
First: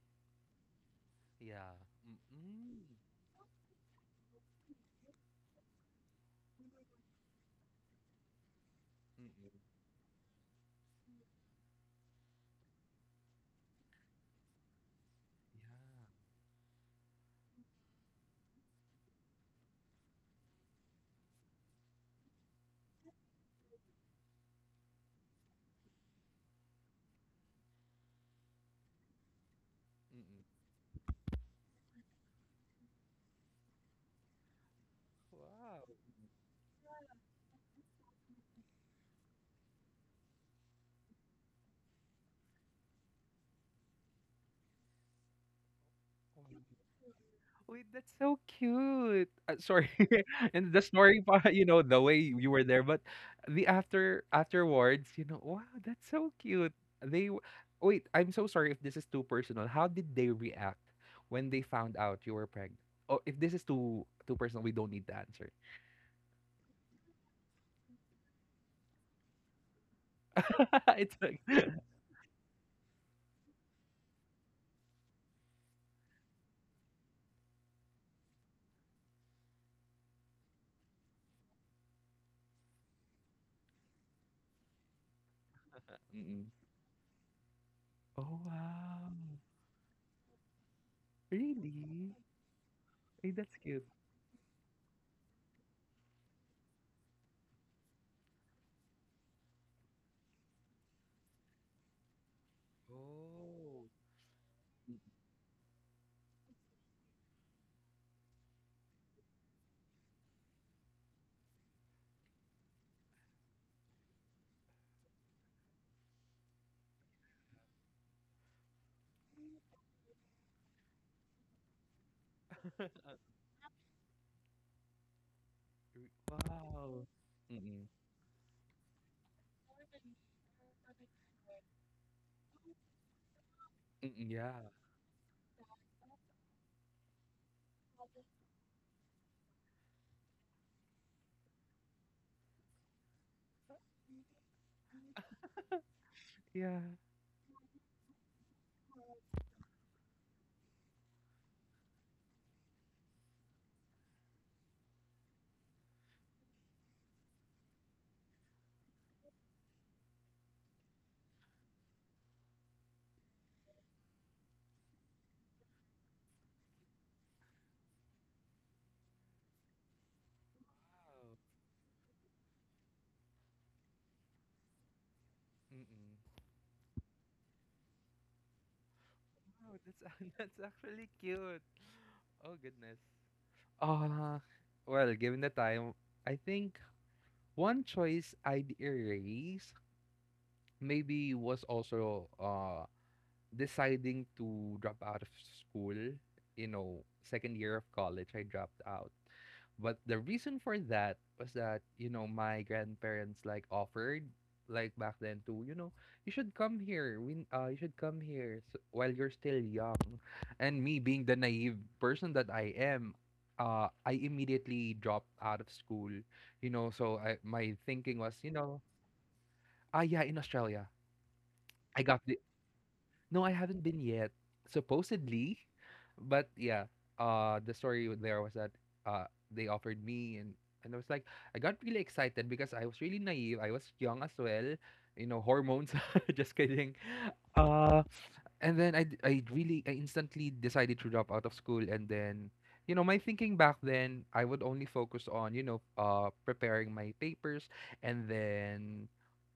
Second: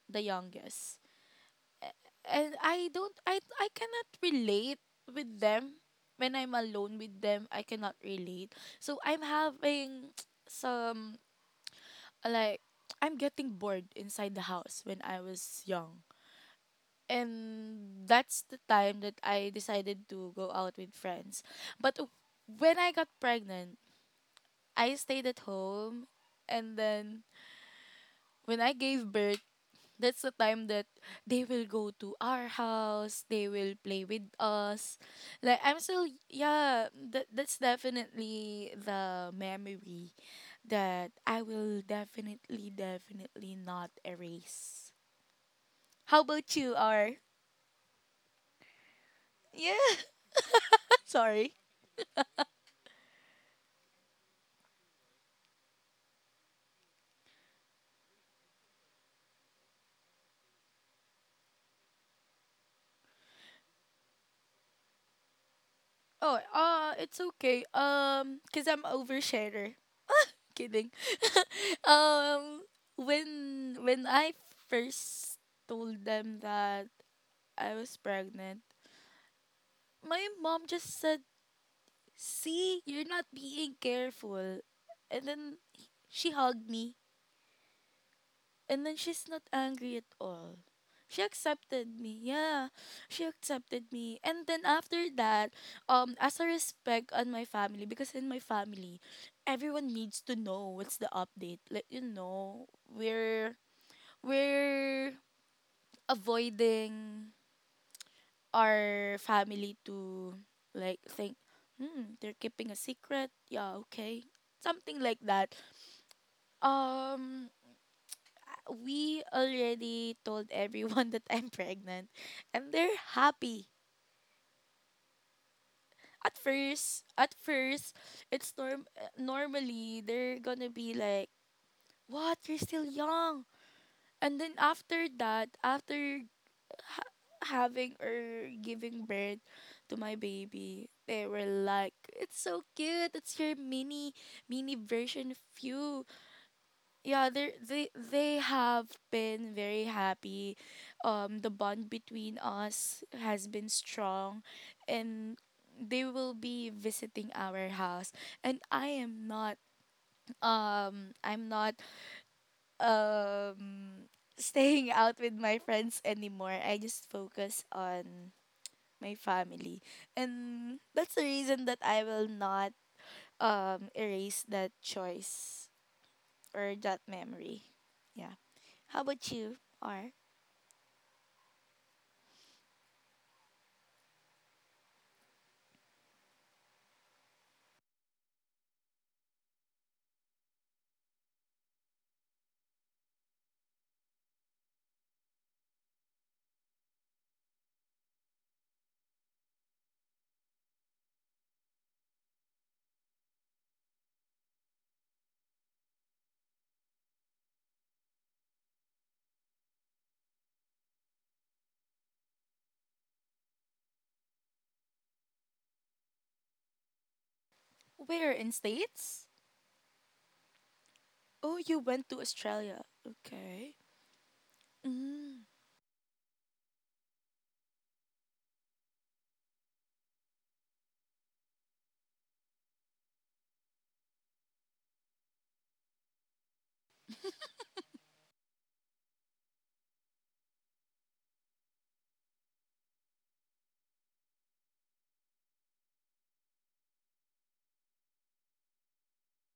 the youngest.
Yeah.
And
Mm-mm.
I don't I cannot relate with them. When I'm alone with them, I cannot relate, so I'm
Mm-mm.
having <tsk> some, like, I'm getting bored inside the house when I was
Yeah.
young. And that's the time that I decided to go out with friends. But when I got pregnant, I stayed at home. And then when I gave birth, that's the
Mm-mm.
time that they will go to our house, they will play with us.
Wow.
Like, I'm
Wow.
still, yeah, that that's definitely the memory that I will definitely definitely not erase. How about you, R?
Wait, that's so cute.
Yeah,
Sorry, <laughs> and the
<laughs>
story, <laughs>
sorry.
the way you were there, but the afterwards, wow, that's so cute. They w- Wait. I'm so sorry if this is too personal. How did they react when they found out you were pregnant? Oh, if this is too personal, we don't need to answer.
Oh, it's okay. Cuz I'm oversharer. Kidding.
<laughs> It's like,
<laughs> Um when I first told them that I was pregnant, my mom just said, "See, you're not being careful." And then she
Mm-mm.
hugged me,
Oh
and then
wow,
she's not angry at all. She accepted
really?
me. Yeah, she
Hey, that's cute.
accepted me. And then after that, as a respect on my family, because in my family everyone needs to know what's the update. Like,
Oh,
we're avoiding our family to, like, think, hmm, they're keeping a secret. Yeah, okay. Something like that. Um we already told everyone <laughs> that I'm pregnant, and they're happy. At first,
wow. Mm-mm.
it's norm normally they're going to be like, "What? You're still young."
Mm-mm,
And
yeah.
then after that, after ha- having or giving birth to my baby, they were like, it's so cute, it's your mini version of you.
Yeah.
Yeah, they have been very happy. The bond between us has been strong, and they will be visiting our house, and I'm not, um <laughs> staying out with my friends anymore. I just focus on my family. And that's the
Wow.
reason that I will not erase that choice
Mm-mm.
or that memory. Yeah. How about you,
Wow,
R?
<laughs> that's actually cute. Oh goodness. Uh, well, given the time, I think one choice I'd erase maybe was also deciding to drop out of school, second year of college, I dropped out. But the reason for that was that, my grandparents, like, offered, like, back then, to, you should come here. We you should come here s while you're still young. And me being the naive person that I am, I immediately dropped out of school, you know, so I my thinking
Where
was,
in States?
ah yeah, in Australia.
Oh, you
I
went to
got the
Australia.
No, I
Okay.
haven't been yet.
Mm.
Supposedly, but yeah. The story there was that they offered me, and I was like, I got really excited because I was really naive. I was young as well, hormones. <laughs> Just kidding.
<laughs>
Uh, and then I d- I really I instantly decided to drop out of school, and then my thinking back then, I would only focus on preparing my papers, and then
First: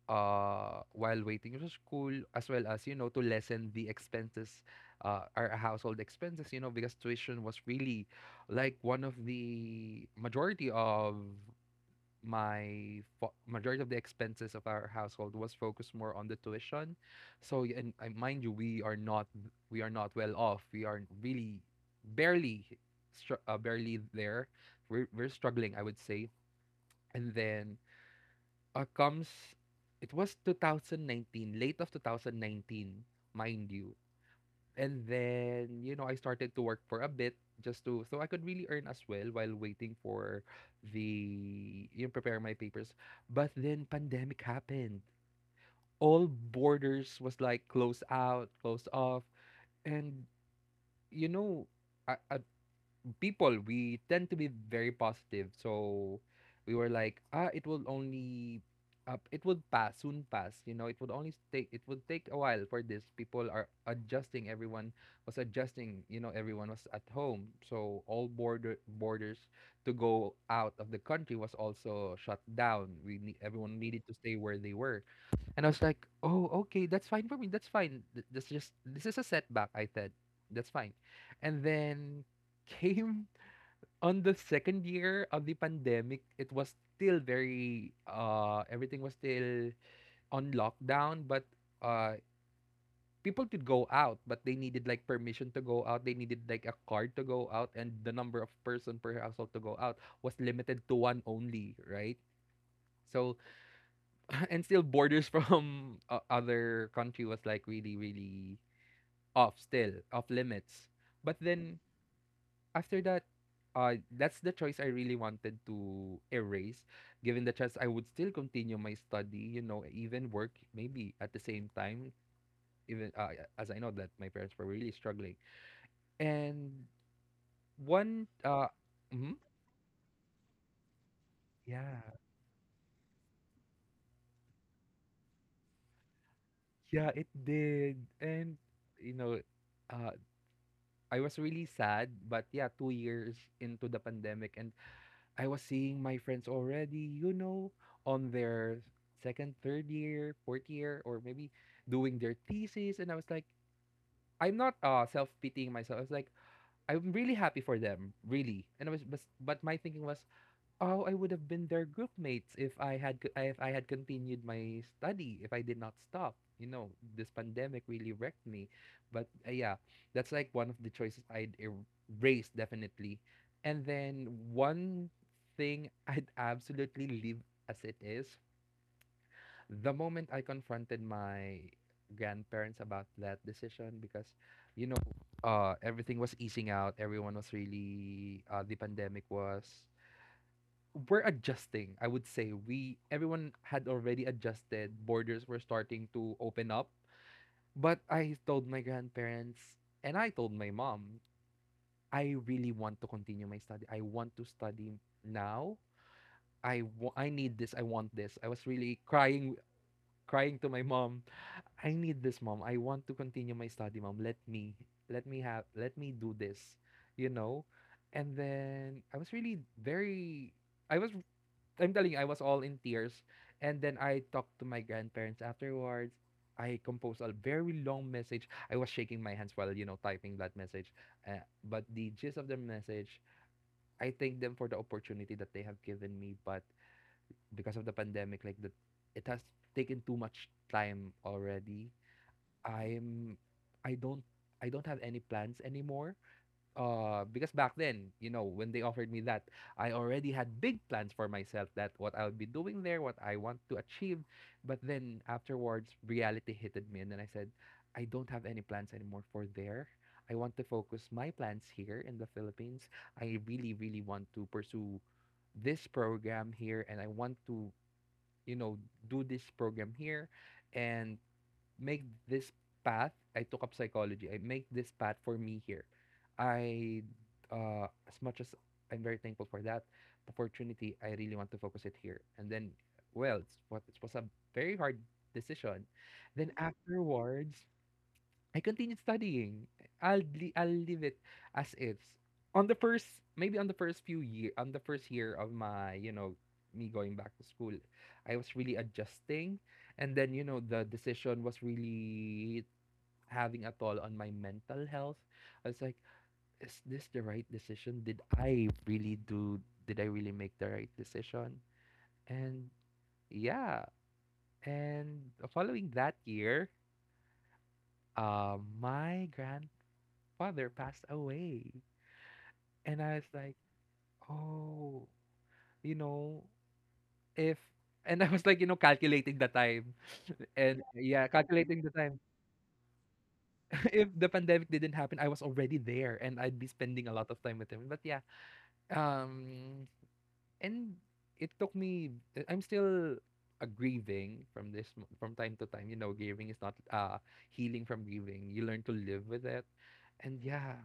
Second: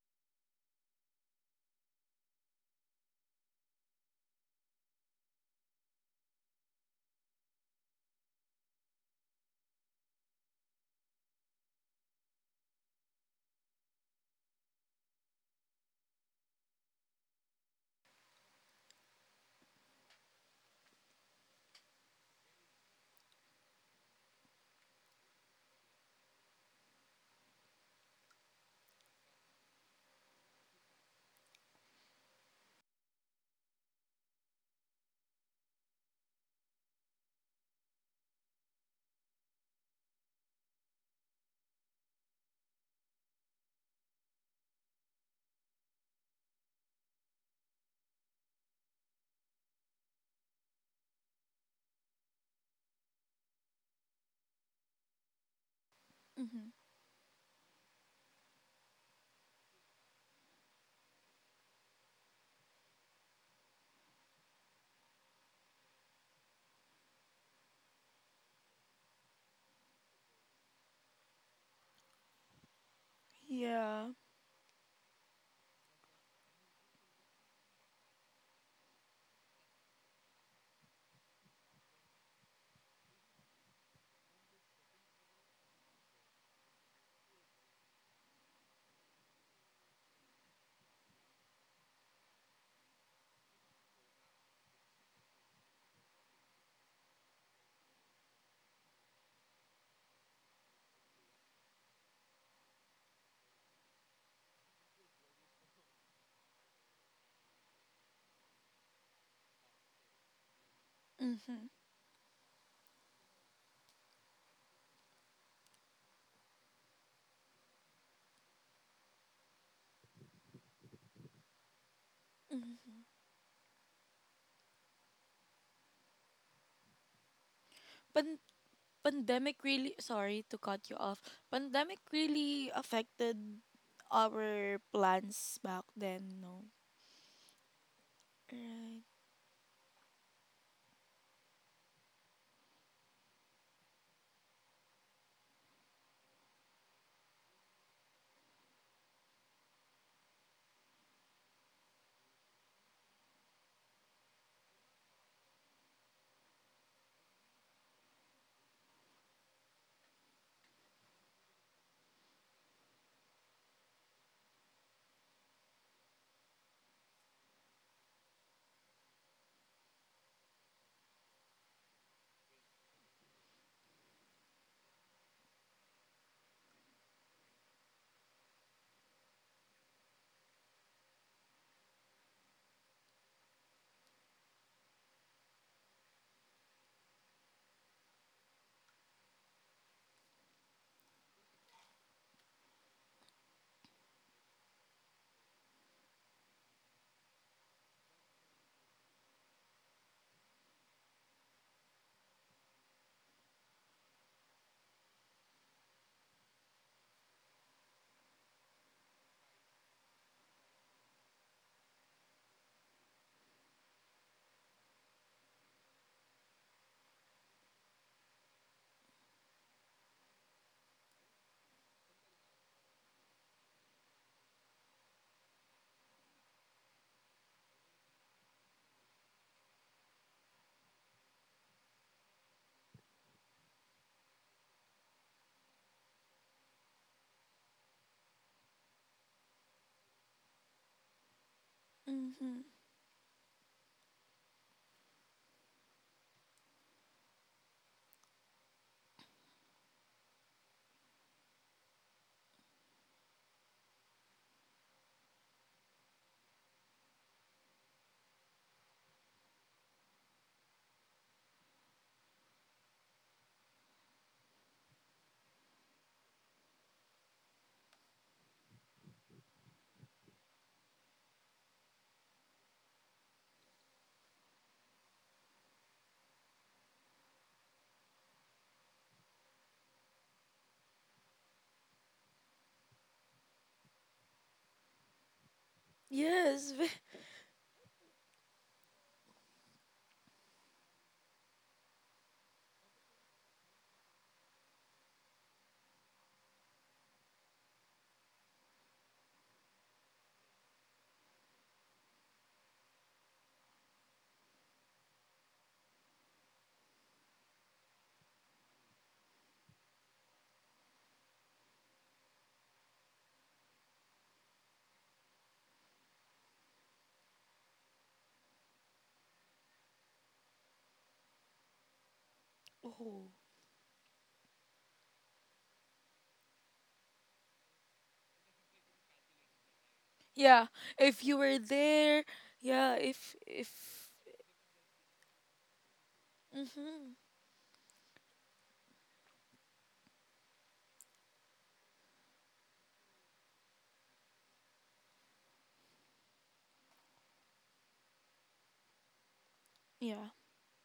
while waiting for school, as well as to lessen the expenses, our household expenses, because tuition was really, like, one of the majority of majority of the expenses of our household was focused more on the tuition. So y- and mind you, we are not well off. We are really barely barely there. We're struggling, I would say. And then comes it was 2019, late of 2019, mind you. And then I started to work for a bit, just to so I could really earn as well while waiting for the you know prepare my papers. But then pandemic happened, all borders was, like, closed out, closed off. And you know I, I, we tend to be very positive. So
Mm-hmm.
we were like, ah, it would pass, soon pass. It would take a while for this. People are adjusting. Everyone was adjusting. Everyone was at home, so all borders to go out of the country was also shut down. We need everyone needed
Yeah.
to stay where they were, and I was like, oh, okay, that's fine for me. That's fine. This is a setback. I said, that's fine, and then <laughs> came on the second year of the pandemic. It was still very, everything was still on lockdown, but uh people could go out, but they needed, like, permission to go out. They needed, like, a card to go out, and the number of person per household to go out was limited to one only, right? So <laughs> and still borders <laughs> from other country was, like, really really off still off limits. But
Mm-hmm.
then after that, that's the choice I really wanted to erase. Given the chance, I would still continue my study, even work, maybe, at the same time,
hmm
even as I know that my parents were really struggling. And one,
Pan-
uh, mhm,
pandemic really, sorry to cut you off.
yeah,
Pandemic really affected our plans back then, no?
yeah, it did. And,
Right.
you know, uh, I was really sad, but yeah, 2 years into the pandemic, and I was seeing my friends already, on their second, third year, fourth year, or maybe doing their thesis. And I was like, I'm not self pitying myself. I was like, I'm really happy for them, really. And I was, but my thinking was, oh, I would have been their group mates if I had continued my study, if I did not stop. This pandemic really wrecked me. But yeah, that's, like, one of the choices I'd erase definitely. And then one thing I'd absolutely leave as it is, the moment I confronted my grandparents about that decision, because you know, everything was easing out, everyone was really the pandemic was, we're adjusting. I would say we everyone had already adjusted. Borders were starting to open up. But I told my grandparents and I told my mom, I really want to continue my study. I want to study now. I need this. I want this. I was really crying to my mom. I need this, mom. I want to continue my study, mom. Let me do this, you know? And then I was really very I was I'm telling you, I was all in tears. And then I talked to my grandparents afterwards. I composed a very long message. I was shaking my hands while, typing that message. But the gist of the message, I thank them for the opportunity that they have given me. But because of the pandemic, it has taken too much time already.
Mm-hmm.
I'm, I don't, I don't have any plans anymore, because back then, when they offered me that, I already had big plans for myself, that what I'll be doing there, what I want to achieve. But then afterwards reality hitted me, and then I said, I don't have any plans anymore for there. I want to focus my plans here in the Philippines. I really really want to pursue this program here, and I want to, you know do this program here and make this path. I took up psychology. I make this path for me here. I, as much as I'm very thankful for that opportunity, I really want to focus it here. And then, well, it was a very hard decision. Then
Yes. <laughs>
afterwards, I continued studying. I'll leave it as is. On the first, maybe on the first year of me going back to school, I was really adjusting, and then the decision was really having a toll on my mental health. I was like, is this the right decision? Did I really do? Did I really make the right decision? And yeah, and following that year, my grand father passed away. And I
Oh.
was like, oh, you know, if, and I was like, you know, calculating the time. <laughs>
Yeah,
And
if
yeah,
you were
calculating the time.
there, yeah, if
<laughs> If
if
the pandemic didn't happen, I was already there and I'd be spending a
mhm.
lot of time with him. But yeah, um, and I'm still grieving from from time to time. Grieving is not healing from grieving. You learn to live with it.
Yeah.
And yeah,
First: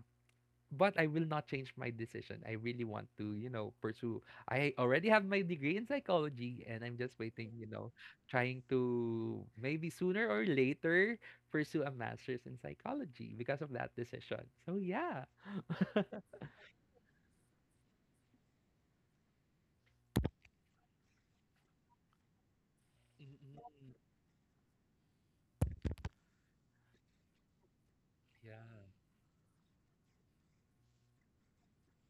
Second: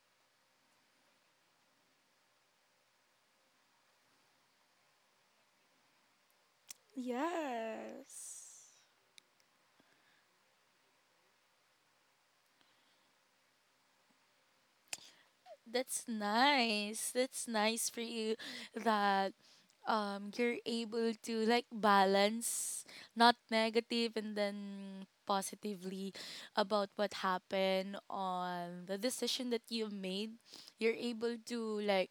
but I will not change my decision. I really want to, pursue. I already have my degree in psychology, and I'm just waiting, trying
Yes.
to maybe sooner or later pursue a master's in psychology because of that decision. So yeah.
That's nice. That's nice for you that you're able to, like, balance, not
Mm-mm.
negative, and then positively about what happened
Yeah.
on the decision that you made. You're able to like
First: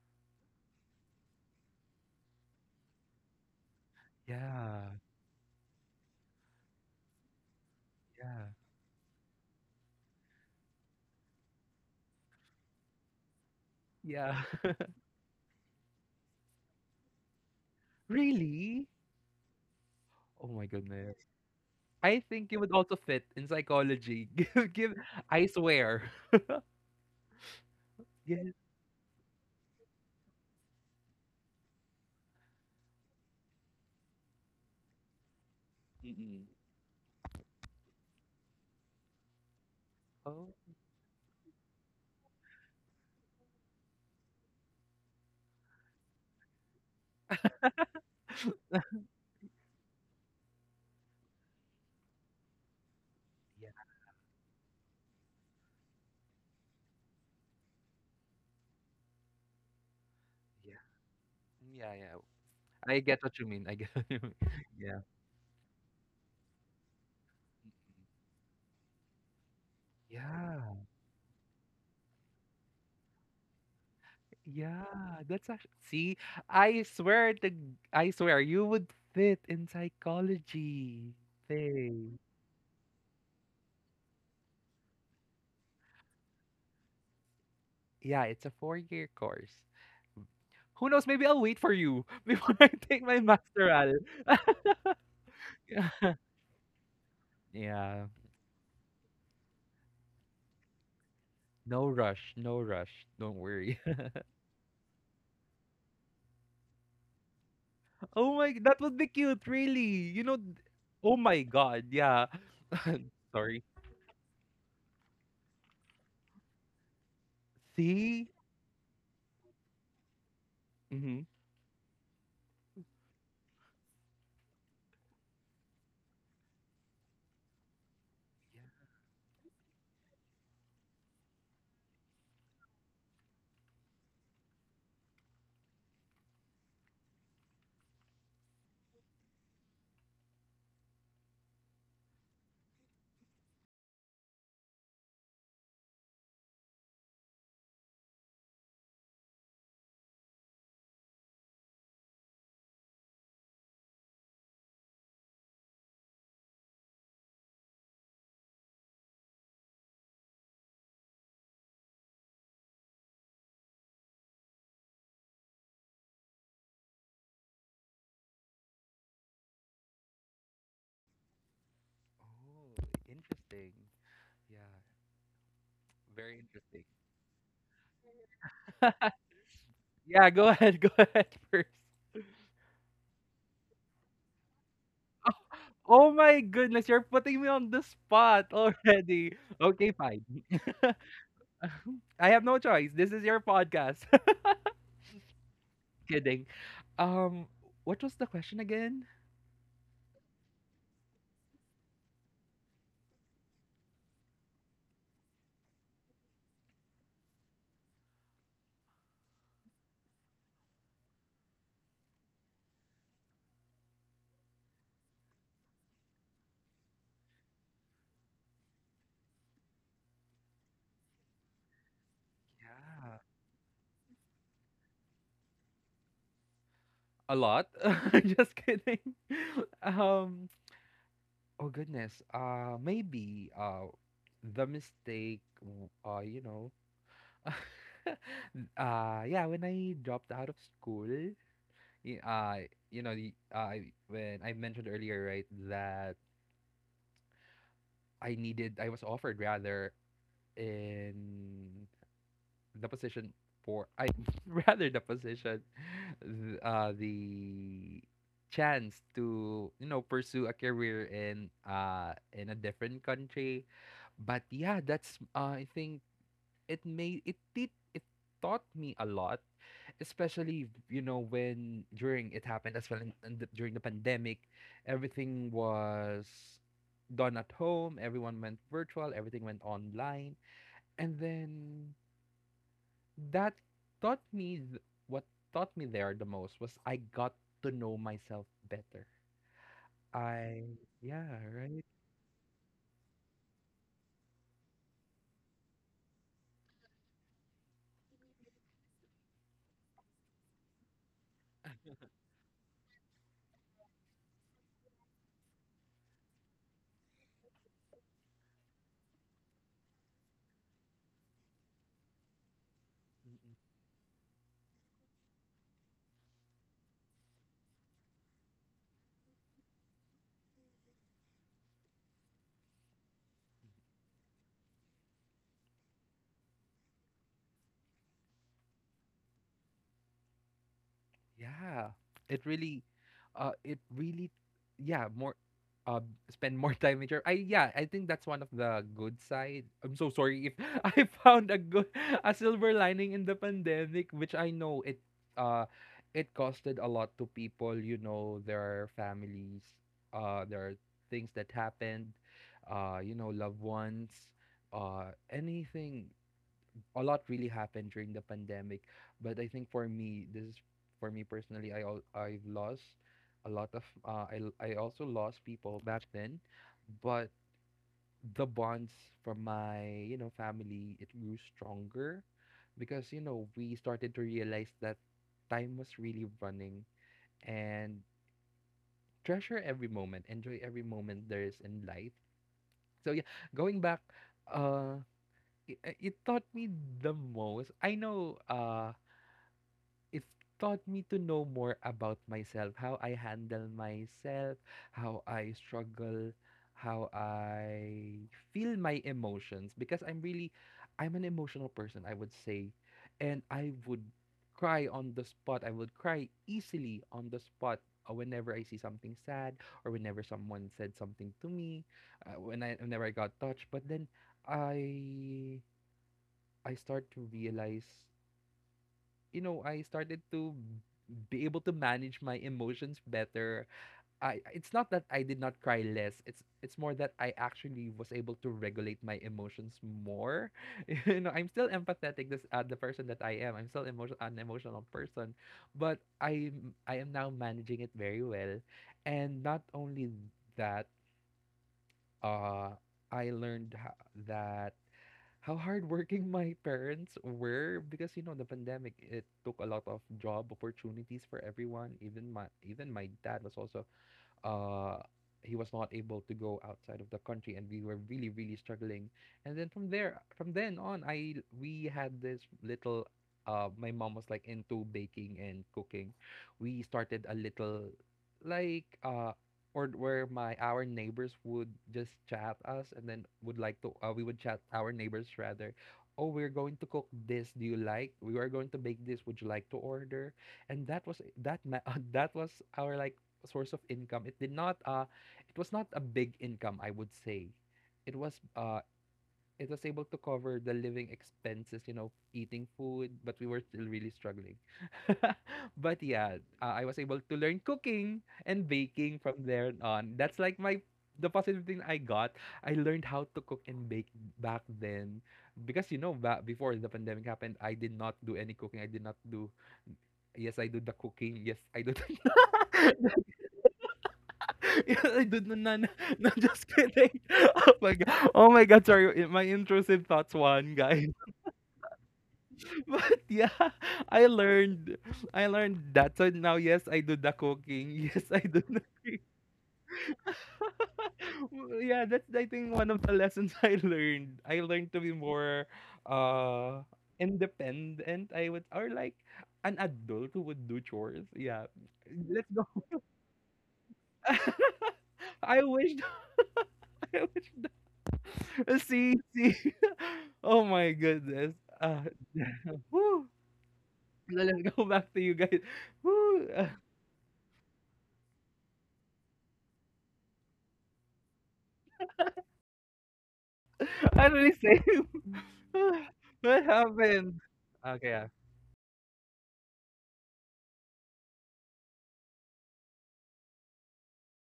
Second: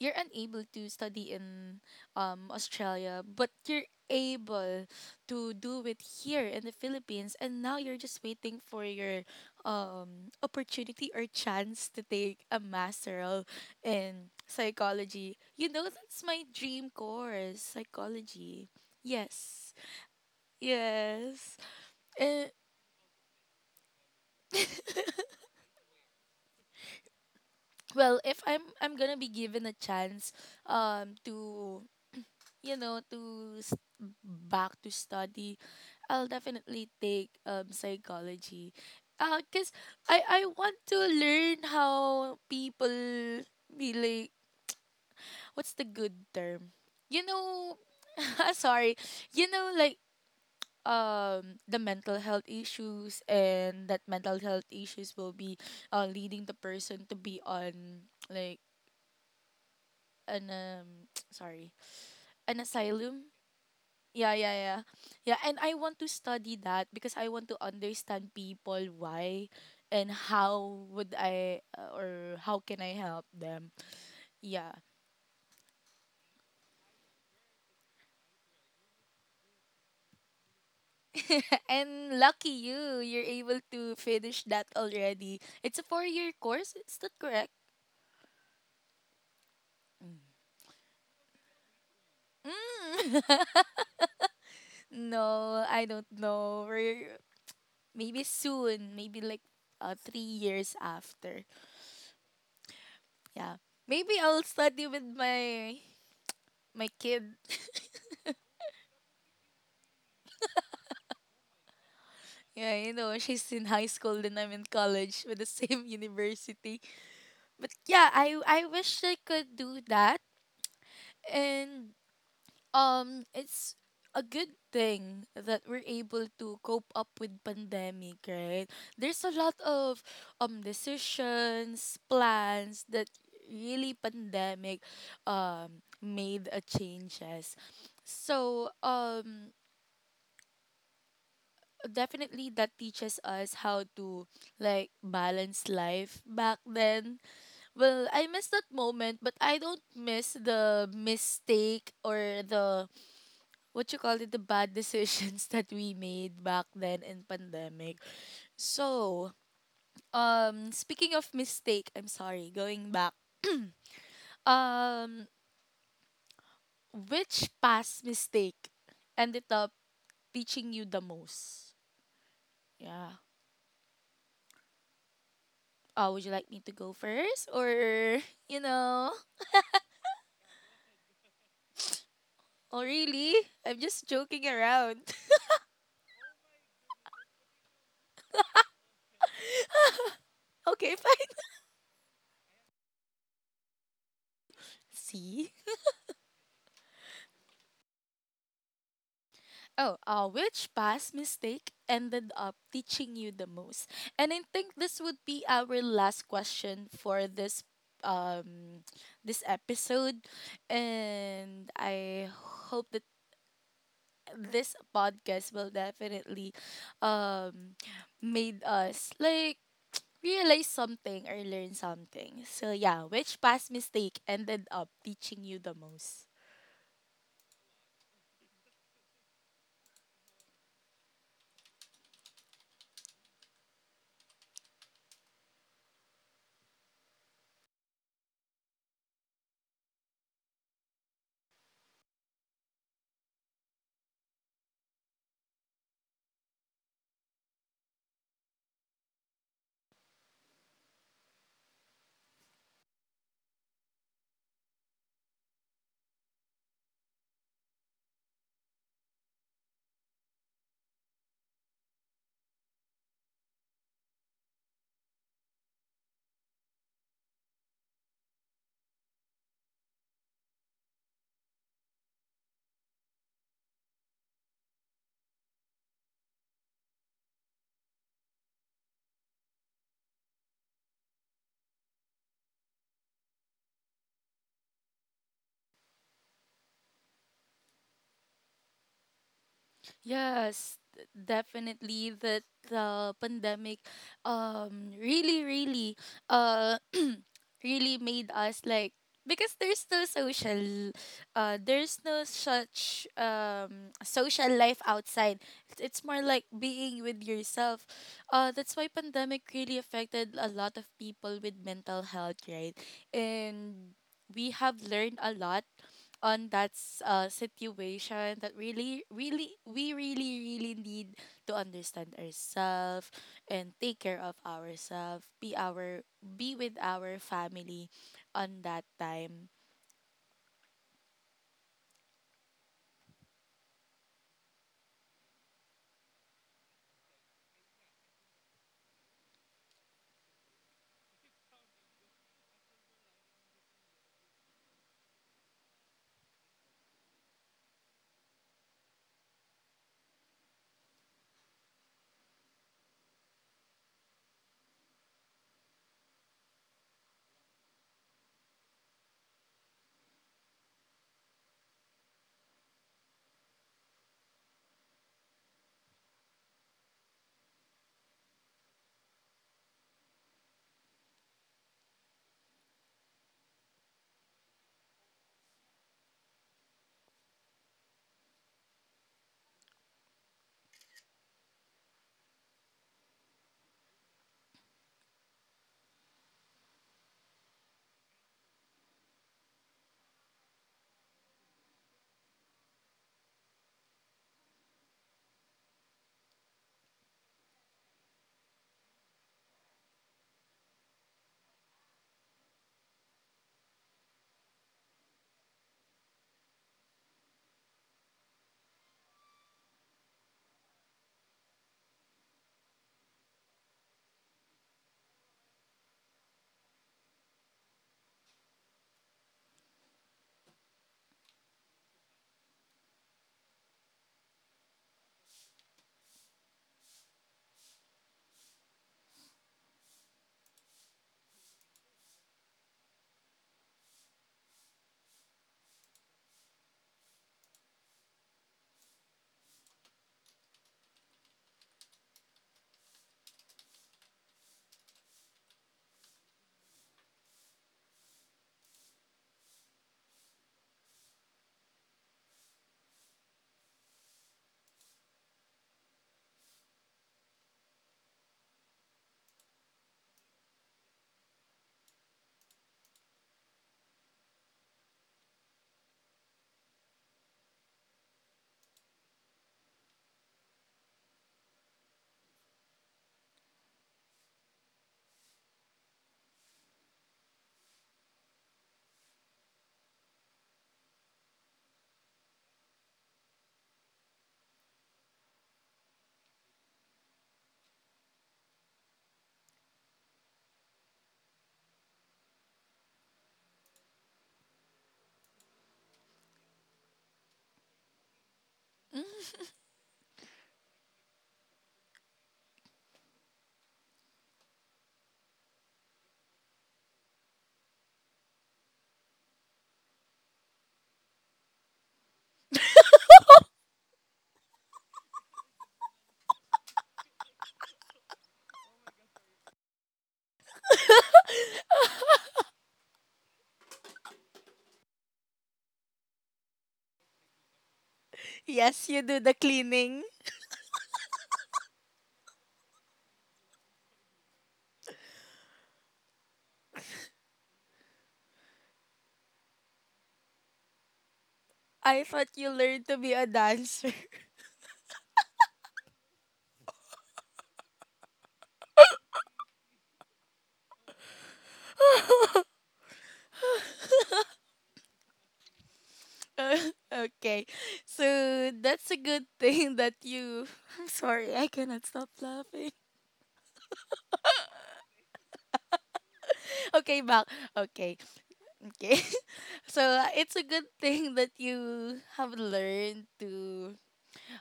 you're unable to study in Australia, but you're able
Yeah.
to do it here in the Philippines, and now you're just
Yeah.
waiting for your opportunity or chance to take a master in
Yeah. <laughs>
psychology. You know, that's my dream course, psychology.
Really?
Yes.
Oh my goodness.
Yes.
I
And
think you would also fit in psychology. <laughs> Give, I swear.
well,
<laughs>
if
Yes.
I'm going to be given a chance, to, to back to study, I'll
Mm-mm.
definitely take psychology. Cause I
Oh.
want to learn how people be like, what's the good term? You know, <laughs> sorry. You know, like, the mental health issues,
Yeah.
and that mental health issues will be leading the person to be on, like, an,
Yeah.
<tsk> sorry,
Yeah, yeah.
an
I get
asylum.
what you mean. I get <laughs> what you mean.
Yeah, yeah, yeah.
Yeah.
Yeah, and I want to study that because I want to understand people why, and
Yeah.
how would I, or how can I help them. Yeah.
Yeah. That's actually see, I swear you would fit in psychology
<laughs>
thing.
And lucky you, you're able to finish that already. It's a four-year course, is that correct?
Yeah, it's a 4-year course. Who knows, maybe I'll wait for you <laughs> before I take my
Mm.
masteral. <laughs>
<laughs> No, I don't
Yeah.
know. We're
Yeah.
maybe soon, maybe like, 3 years after.
No rush. No rush. Don't
Yeah.
worry. <laughs>
Maybe I'll study with my kid.
Oh my, that would be cute, really. Oh my God. Yeah.
Yeah,
<laughs>
she's
Sorry.
in high school and I'm in college with the same <laughs> university. But yeah,
See?
I wish I could do that.
Mm-hmm.
And it's a good thing that we're able to cope up with pandemic, right? There's a lot of decisions, plans, that really pandemic made a changes. So, definitely that teaches us how to, like, balance life back then. Well, I miss that moment, but I don't miss the mistake, or the what you call it, the bad decisions, <laughs> that we made back then in pandemic. So, speaking of mistake, I'm sorry, going back, um which past mistake ended up teaching you the most?
Oh,
Yeah.
interesting. Yeah,
Oh, would you
very
like me to
interesting.
go first? Or, <laughs> you know,
<laughs> Yeah, go ahead. <laughs> Go ahead first.
oh, really? I'm just joking around.
Oh my goodness, you're putting me on the spot <laughs> already. Okay, fine.
<laughs> Okay,
<laughs>
fine.
I have no choice. This is your podcast.
<laughs> See?
<laughs> Kidding. Um, what was the question again?
Oh, which past mistake ended up teaching you the most? And I think this would be our last question for um this episode. And I hope that this podcast will definitely um made us, like, realize something or learn something. So yeah,
Yeah,
which past mistake ended up teaching you the most?
a lot. <laughs> Just kidding. <laughs> Um, oh goodness. Maybe the mistake. You know. <laughs> Yeah, when I dropped out of school, y- uh you know, when I mentioned earlier, right, that I was offered rather, in the position for I <laughs> rather the position, the chance to, you know, pursue a career in a different country. But yeah, that's I think it made it did it taught me a lot, especially you know when during it happened as well during the pandemic. Everything was done at home, everyone went virtual, everything went online. And then that taught me what taught me there the most was I got to know myself better. I
Yes,
Yeah, right.
definitely that the pandemic, really really really made us like, because there's no such social life outside. It's more like being with yourself. That's why pandemic really affected a lot of people with mental health, right?
Mm, mm.
And we have learned a lot on that situation, that really really we really really need to understand ourselves and take care of ourselves, be with our family on that time.
Yeah, it really, it really, yeah, more, uh, spend more <laughs> time with your. I yeah, I think that's one of the good side. I'm so sorry if <laughs> I found a good a silver lining in the pandemic, which I know it, uh, it costed a lot to people. You know, their families, there are things that happened, you know, loved ones, anything, a lot really happened during the pandemic, but I think for me, this is for me personally, I've lost a lot of I also lost people back then, but the bonds from my, you know, family, it grew stronger because, you know, we started to realize that time was really running and treasure every moment, enjoy every moment there is in life. So yeah, going back, uh, it, it taught me the most. I know, it taught me to know more about myself, how I handle myself, how I struggle, how I feel my emotions, because I'm really, I'm an emotional person, I would say, and I would cry on the spot. I would cry easily on the spot whenever I see something sad or whenever someone said something to me, whenever I got touched. But then I I start to realize, you know, I started to be able to manage my emotions better. I It's not that I did not cry less. It's more that I actually was able to regulate my emotions more. <laughs> You know, I'm still empathetic this the person that I am. I'm still emotion an emotional person, but I am now managing it very well. And not only that, uh I learned that how hardworking <laughs> my parents were, because you know the pandemic, it took a lot of job opportunities for everyone. Even my, even my dad was also uh he was not able to go outside of the country, and we were really really struggling. And then from there, from then on, I we had this little my mom was like into baking and cooking. We started a little like or where my our neighbors would just chat us, and then would like to we would chat our neighbors rather, oh, we're going to cook this, do you like, we are going to bake this, would you like to order? And that was <laughs> that was our like source of income. It did not it was not a big income, I would say. It was uh it was able to cover the living expenses, you know, eating food, but we were still really struggling. <laughs> But yeah, I was able to learn cooking and baking from there on. That's like my, the positive thing I got. I learned how to cook and bake back then, because you know, back before the pandemic happened, I did not do any cooking. I did not do, yes, I do the cooking. Yes, I do. The... <laughs> <laughs> Yeah, dude, no, no, no, no, just kidding. <laughs> Oh my god. Oh my god, sorry. My intrusive thoughts one, guys. <laughs> But yeah, I learned. I learned that. So now yes, I do the cooking. <laughs> Yes, I do the
Yes, you do
cooking.
the cleaning.
<laughs> Yeah, that's I think one of the lessons <laughs> I learned. I learned to be more uh independent, I would, or like an adult who would do chores. Yeah.
I thought you
Let's go.
learned to be a dancer.
<laughs> I wish. <laughs> I wish. <laughs> See, see. <laughs> Oh my goodness. <laughs> Whew. Let's go back to you guys. Whew.
<laughs> Okay. So that's a good thing that you, <laughs> I'm sorry, I cannot stop laughing.
<laughs> I really say <laughs> what
<laughs> Okay, back.
happened?
Okay.
Okay, yeah. <laughs>
Okay. <laughs> So, it's a good thing that you have learned to,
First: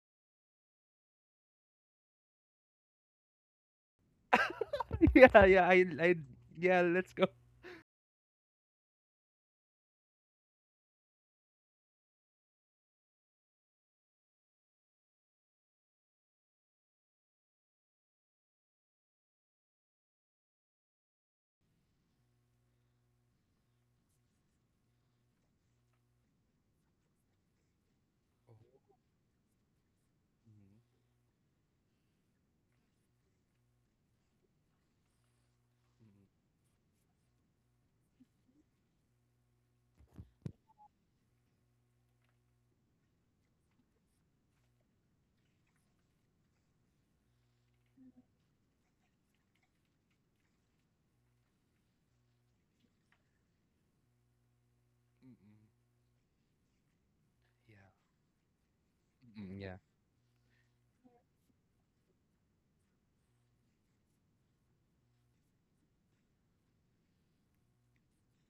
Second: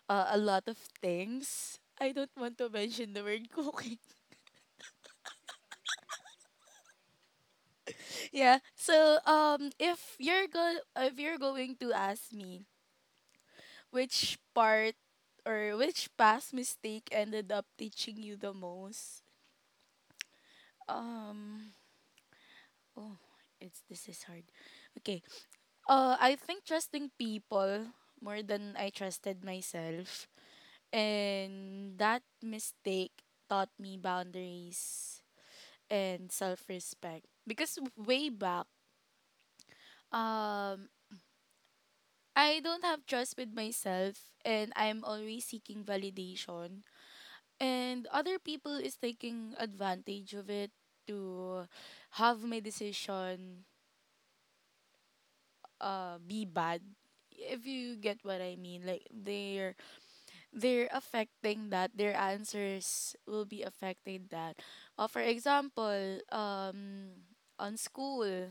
a lot of things. I don't want to mention the word <laughs> cooking.
Yeah, yeah, let's go. Oh,
Yeah. So, if you're go if you're going to ask me, which part or which past mistake ended up teaching you the most? Um, oh, it's this is hard. Okay. I think trusting people more than I trusted myself,
mm,
and that mistake taught me boundaries
mm,
and self-respect. Because way back, um, I don't have trust with myself, and I'm always seeking validation, and other people is taking advantage of it, to have my decision
mm, mm,
be bad, if
yeah.
you get what I mean. Like,
Mm, yeah.
they're affecting that, their answers will be affecting that. For example, on school,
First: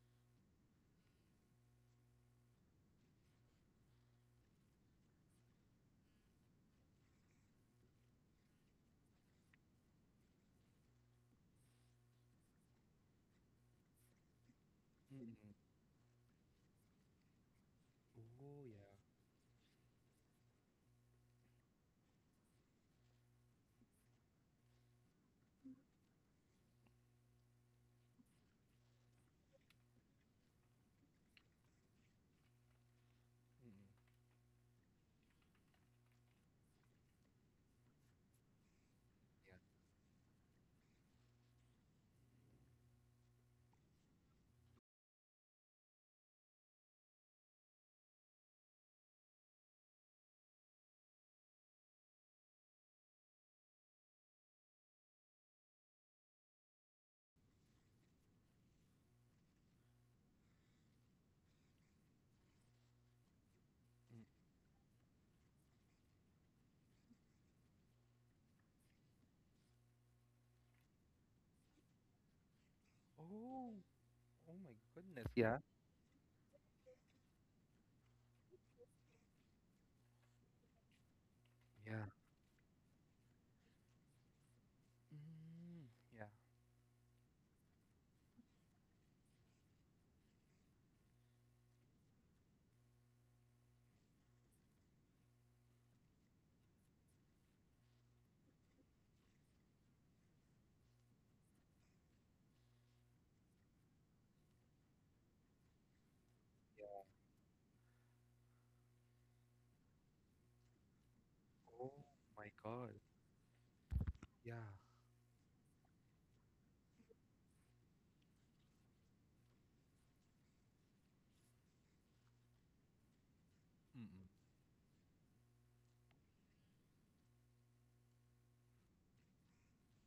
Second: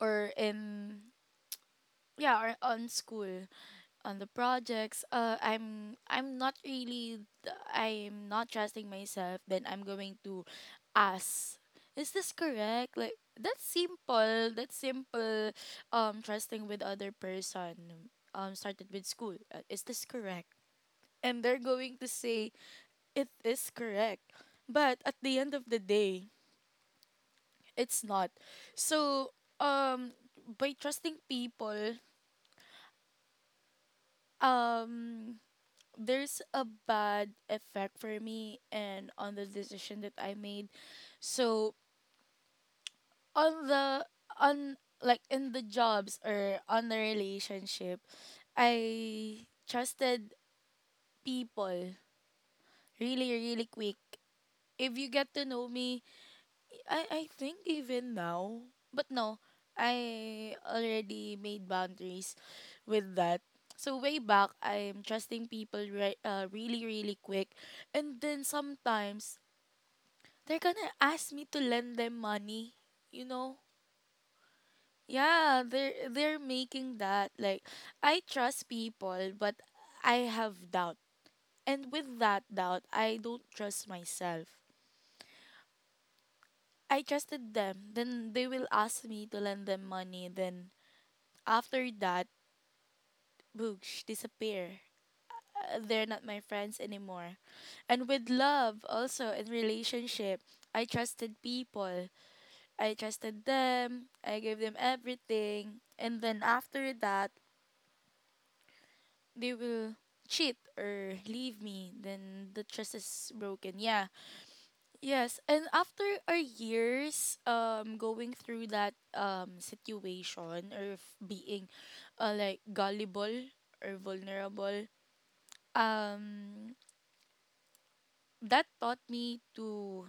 or in, yeah, or on school, on the projects, I'm not really, th- I'm not trusting myself. Then I'm going to ask, is this correct, like, that's simple, that's
Mm,
simple.
mm,
Trusting with other person,
oh,
started
yeah.
with school, is this correct, and they're going to say, it is correct. But at the end of the day, it's not. So, um by trusting people,
Mm,
um there's a bad effect for me and on the decision that I made. So, on the on like in the jobs or on the relationship, I trusted people really really quick. If you get to know me, I think even now, but no, I already made boundaries with that. So
mm,
way
yeah.
back, I'm trusting people right, really really quick. And then sometimes they're gonna ask me to lend them money, you know
Mm, oh, oh my goodness, yeah.
yeah. They're making that like, I trust people, but I have doubt, and
Yeah,
with that doubt I don't trust myself.
mm, yeah,
I trusted them, then they will ask me to lend them money, then after that, boosh, disappear. They're not my friends anymore. And with love also, in relationship, I trusted people, I trusted them, I gave them everything, and then after that, they will cheat or leave me.
oh my
Then the
God,
trust is broken. Yeah.
yeah.
Yes, and after our years, going through that, situation, or being, like, gullible or
Mm, mm,
vulnerable, um that taught me to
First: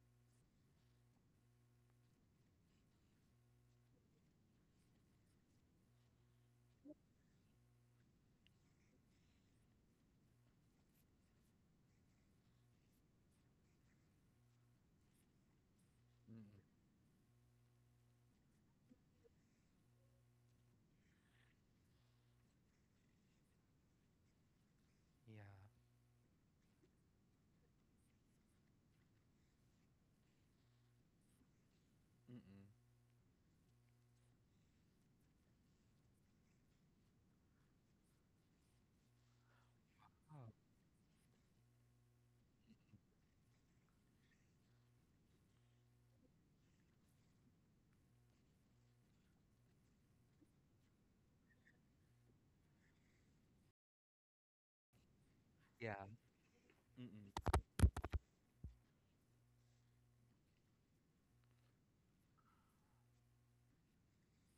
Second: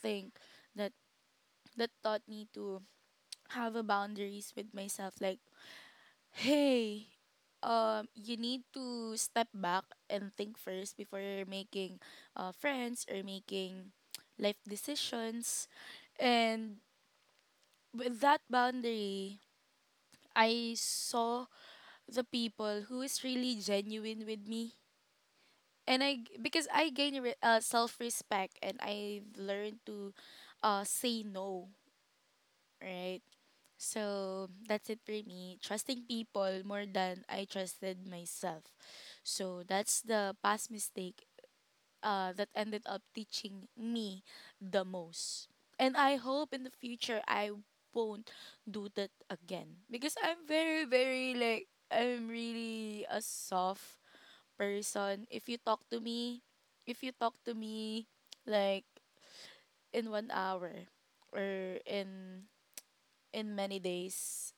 think that that taught me to have a boundaries with myself, like, hey, you need to step back and think first before making, friends or making <tsk> life decisions.
mm,
And
mm,
with that boundary, I saw the people who is really genuine with me.
yeah.
And because I gain self-respect, and I've learned to, say no,
Mm-mm.
right? So that's it for me, trusting people more than I trusted myself. So that's the
Oh,
past mistake that ended up teaching me the most. And I hope in the future I won't do that again, because I'm very, very, like, I'm really a soft person. If you talk
yeah.
to me, if you talk
Mm-mm.
to me, like, in 1 hour or in many days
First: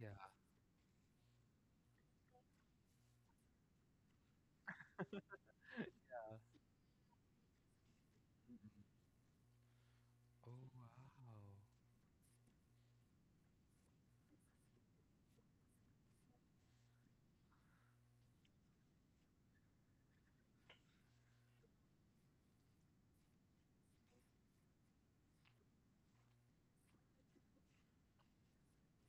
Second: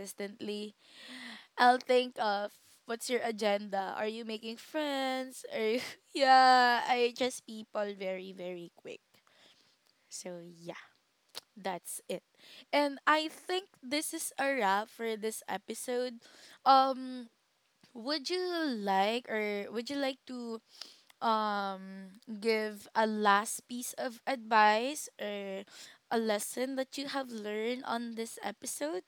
Yeah.
I'll think of, what's your agenda? Are you making friends? Are you, <laughs> yeah, I just people very very quick. So yeah,
Oh,
that's it. And I think this is a wrap for this episode. Um would you like or would you like to give a last piece of advice or a lesson that you have learned on this episode?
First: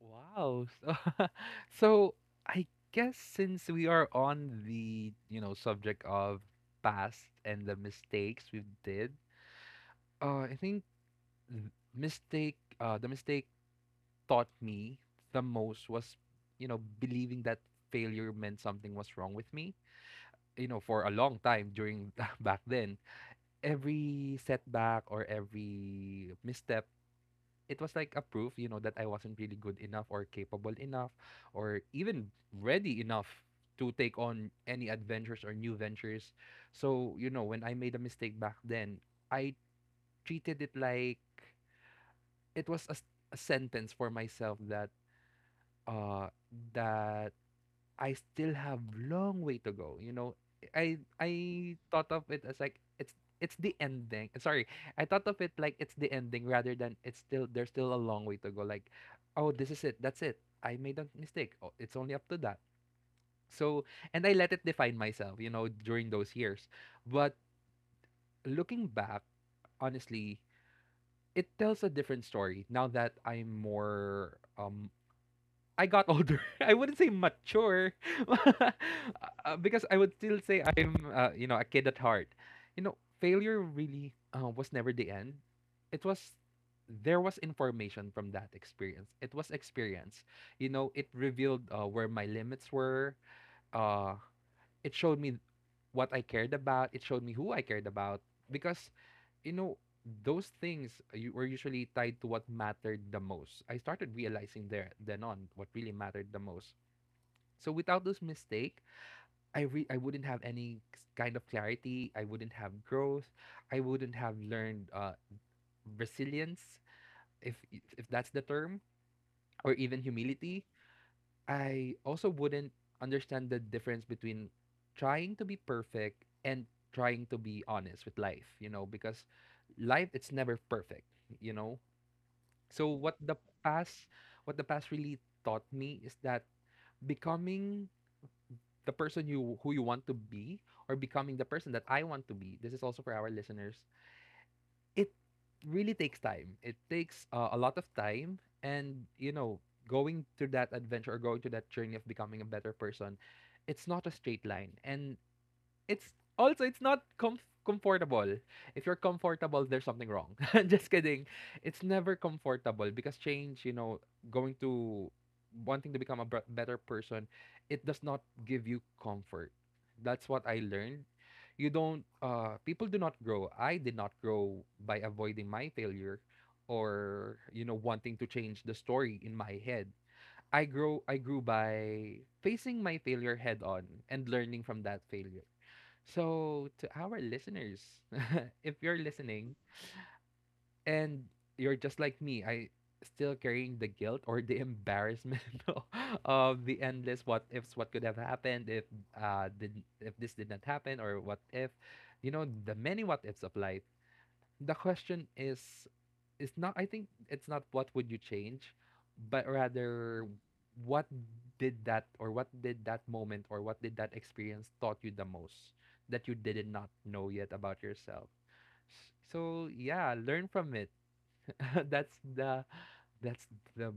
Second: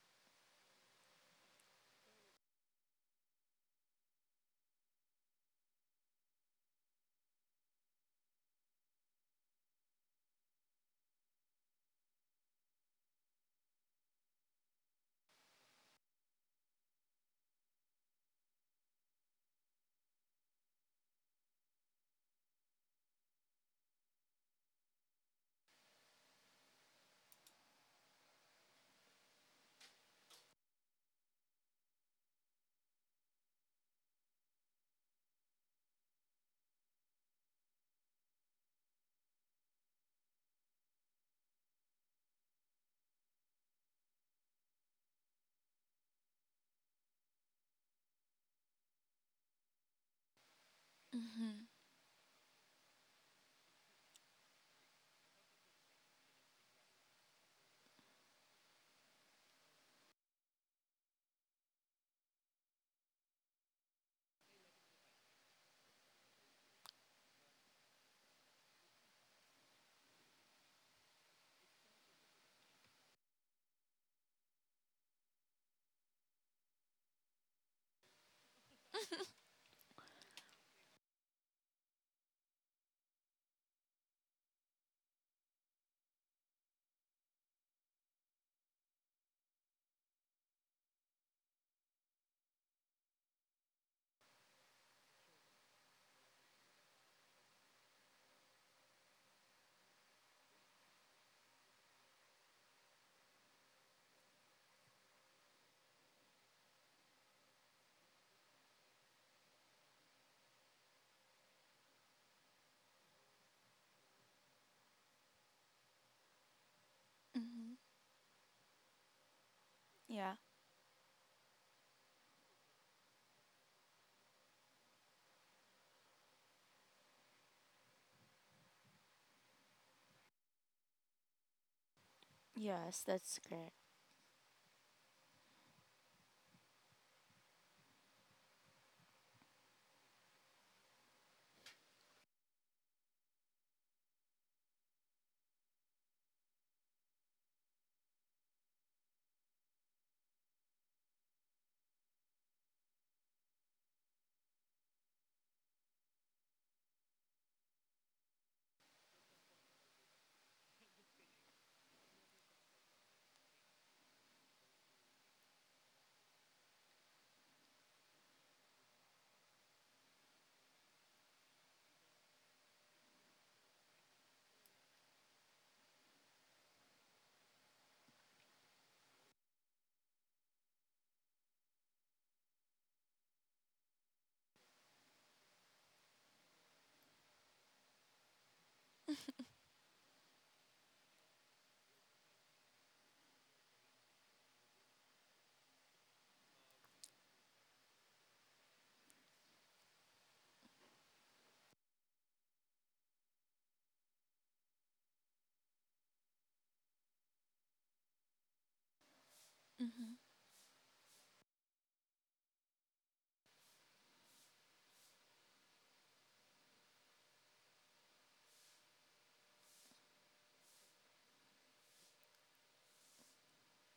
wow. Wow. So, <laughs> so I guess since we are on the, you know, subject of past and the mistakes we've did, I think th- the mistake taught me the most was, you know, believing that failure meant something was wrong with me. You know, for a long time during <laughs> back then, every setback or every misstep, it was like a proof, you know, that I wasn't really good enough or capable enough or even ready enough to take on any adventures or new ventures. So, you know, when I made a mistake back then, I treated it like it was a sentence for myself that uh that I still have long way to go. You know,
Mhm.
I thought of it as like it's the ending. Sorry, I thought of it like it's the ending rather than it's still there's still a long way to go. Like, oh, this is it. That's it. I made a mistake. Oh, it's only up to that. So, and I let it define myself, you know, during those years. But looking back, honestly, it tells a different story now that I'm more I got older. <laughs> I wouldn't say mature, <laughs> because I would still say I'm, you know, a kid at heart. You know, failure really was never the end. It was, there was information from that experience. It was experience. You know, it revealed where my limits were. Uh, it showed me what I cared about. It showed me who I cared about because, you know, those things you were usually tied to what mattered the most, I started realizing there then on what really mattered the most. So without this mistake, I wouldn't have any kind of clarity, I wouldn't have growth, I wouldn't have learned resilience,
Mhm.
if that's the term, or even
Yeah.
humility. I also wouldn't understand the difference between trying to be perfect and trying to be honest with life, you know, because life, it's never perfect, you know. So
Yes,
what the
that's correct.
past, what the past really taught me is that becoming the person you who you want to be, or becoming the person that I want to be. This is also for our listeners. It really takes time. It takes a lot of time, and you know, going through that adventure or going to that journey of becoming a better person, it's not a straight line. And it's also it's not comfortable. If you're comfortable, there's something wrong. <laughs> Just kidding. It's never comfortable because change, you know, going to wanting to become a better person, it does not give you comfort. That's what I learned. You don't people do not grow. I did not grow by avoiding my failure or you know wanting to change the story in my head. I grew by facing my failure head on and learning from that failure. So, to our listeners, <laughs> if you're listening and you're just like me, I still carrying the guilt or the embarrassment <laughs> o- of the endless what ifs, what could have happened if if this did not happen or what if, you know, the many what ifs of life. The question is, it's not what would you change, but
Mhm.
rather what did that, or what did that moment, or what did that experience taught you the most, that you did not know yet about yourself. So yeah, learn from it. <laughs> That's the that's the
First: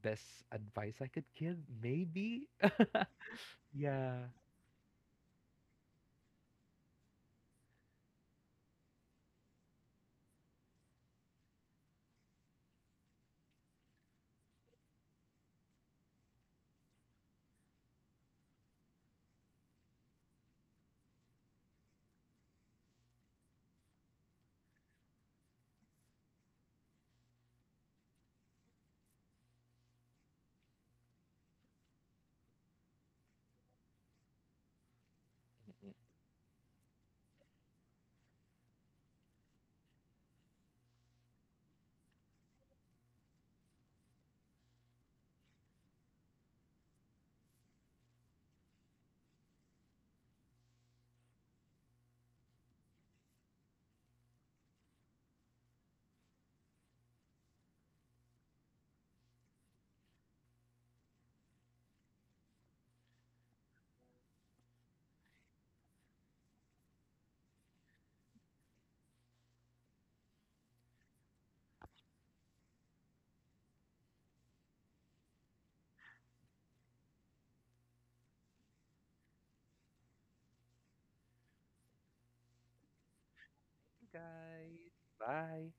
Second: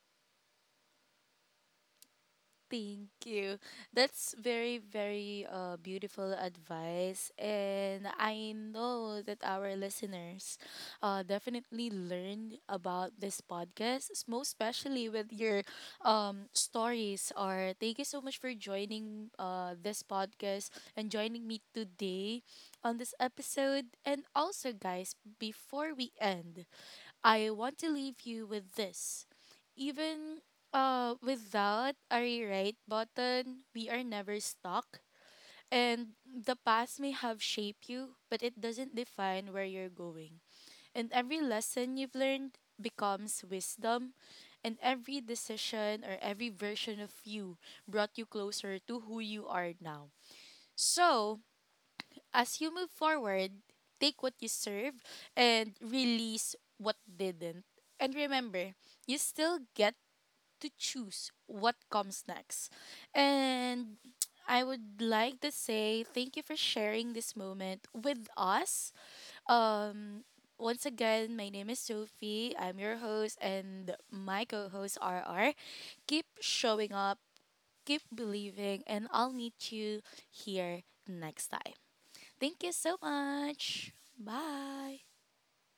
best advice I could give, maybe. <laughs>
Thank you.
Yeah.
That's very, very beautiful advice. And I know that our listeners definitely learned about this podcast, most especially with your stories. Or thank you so much for joining this podcast, and joining me today on this episode. And also, guys, before we end, I want to leave you with this. Even without a rewrite button, we are never stuck. And the past may have shaped you, but it doesn't define where you're going. And every lesson you've learned becomes wisdom. And every decision, or every version of you, brought you closer to who you are now. So, as you move forward, take what you serve and release what didn't. And remember, you still get to choose what comes next. And I would like to say thank you for sharing this moment with us. Um Once again, my name is Sophie. I'm your host, and my co-host RR. Keep showing up, keep believing, and I'll meet you here next time. Thank you so much.
Guys,
Bye.
bye.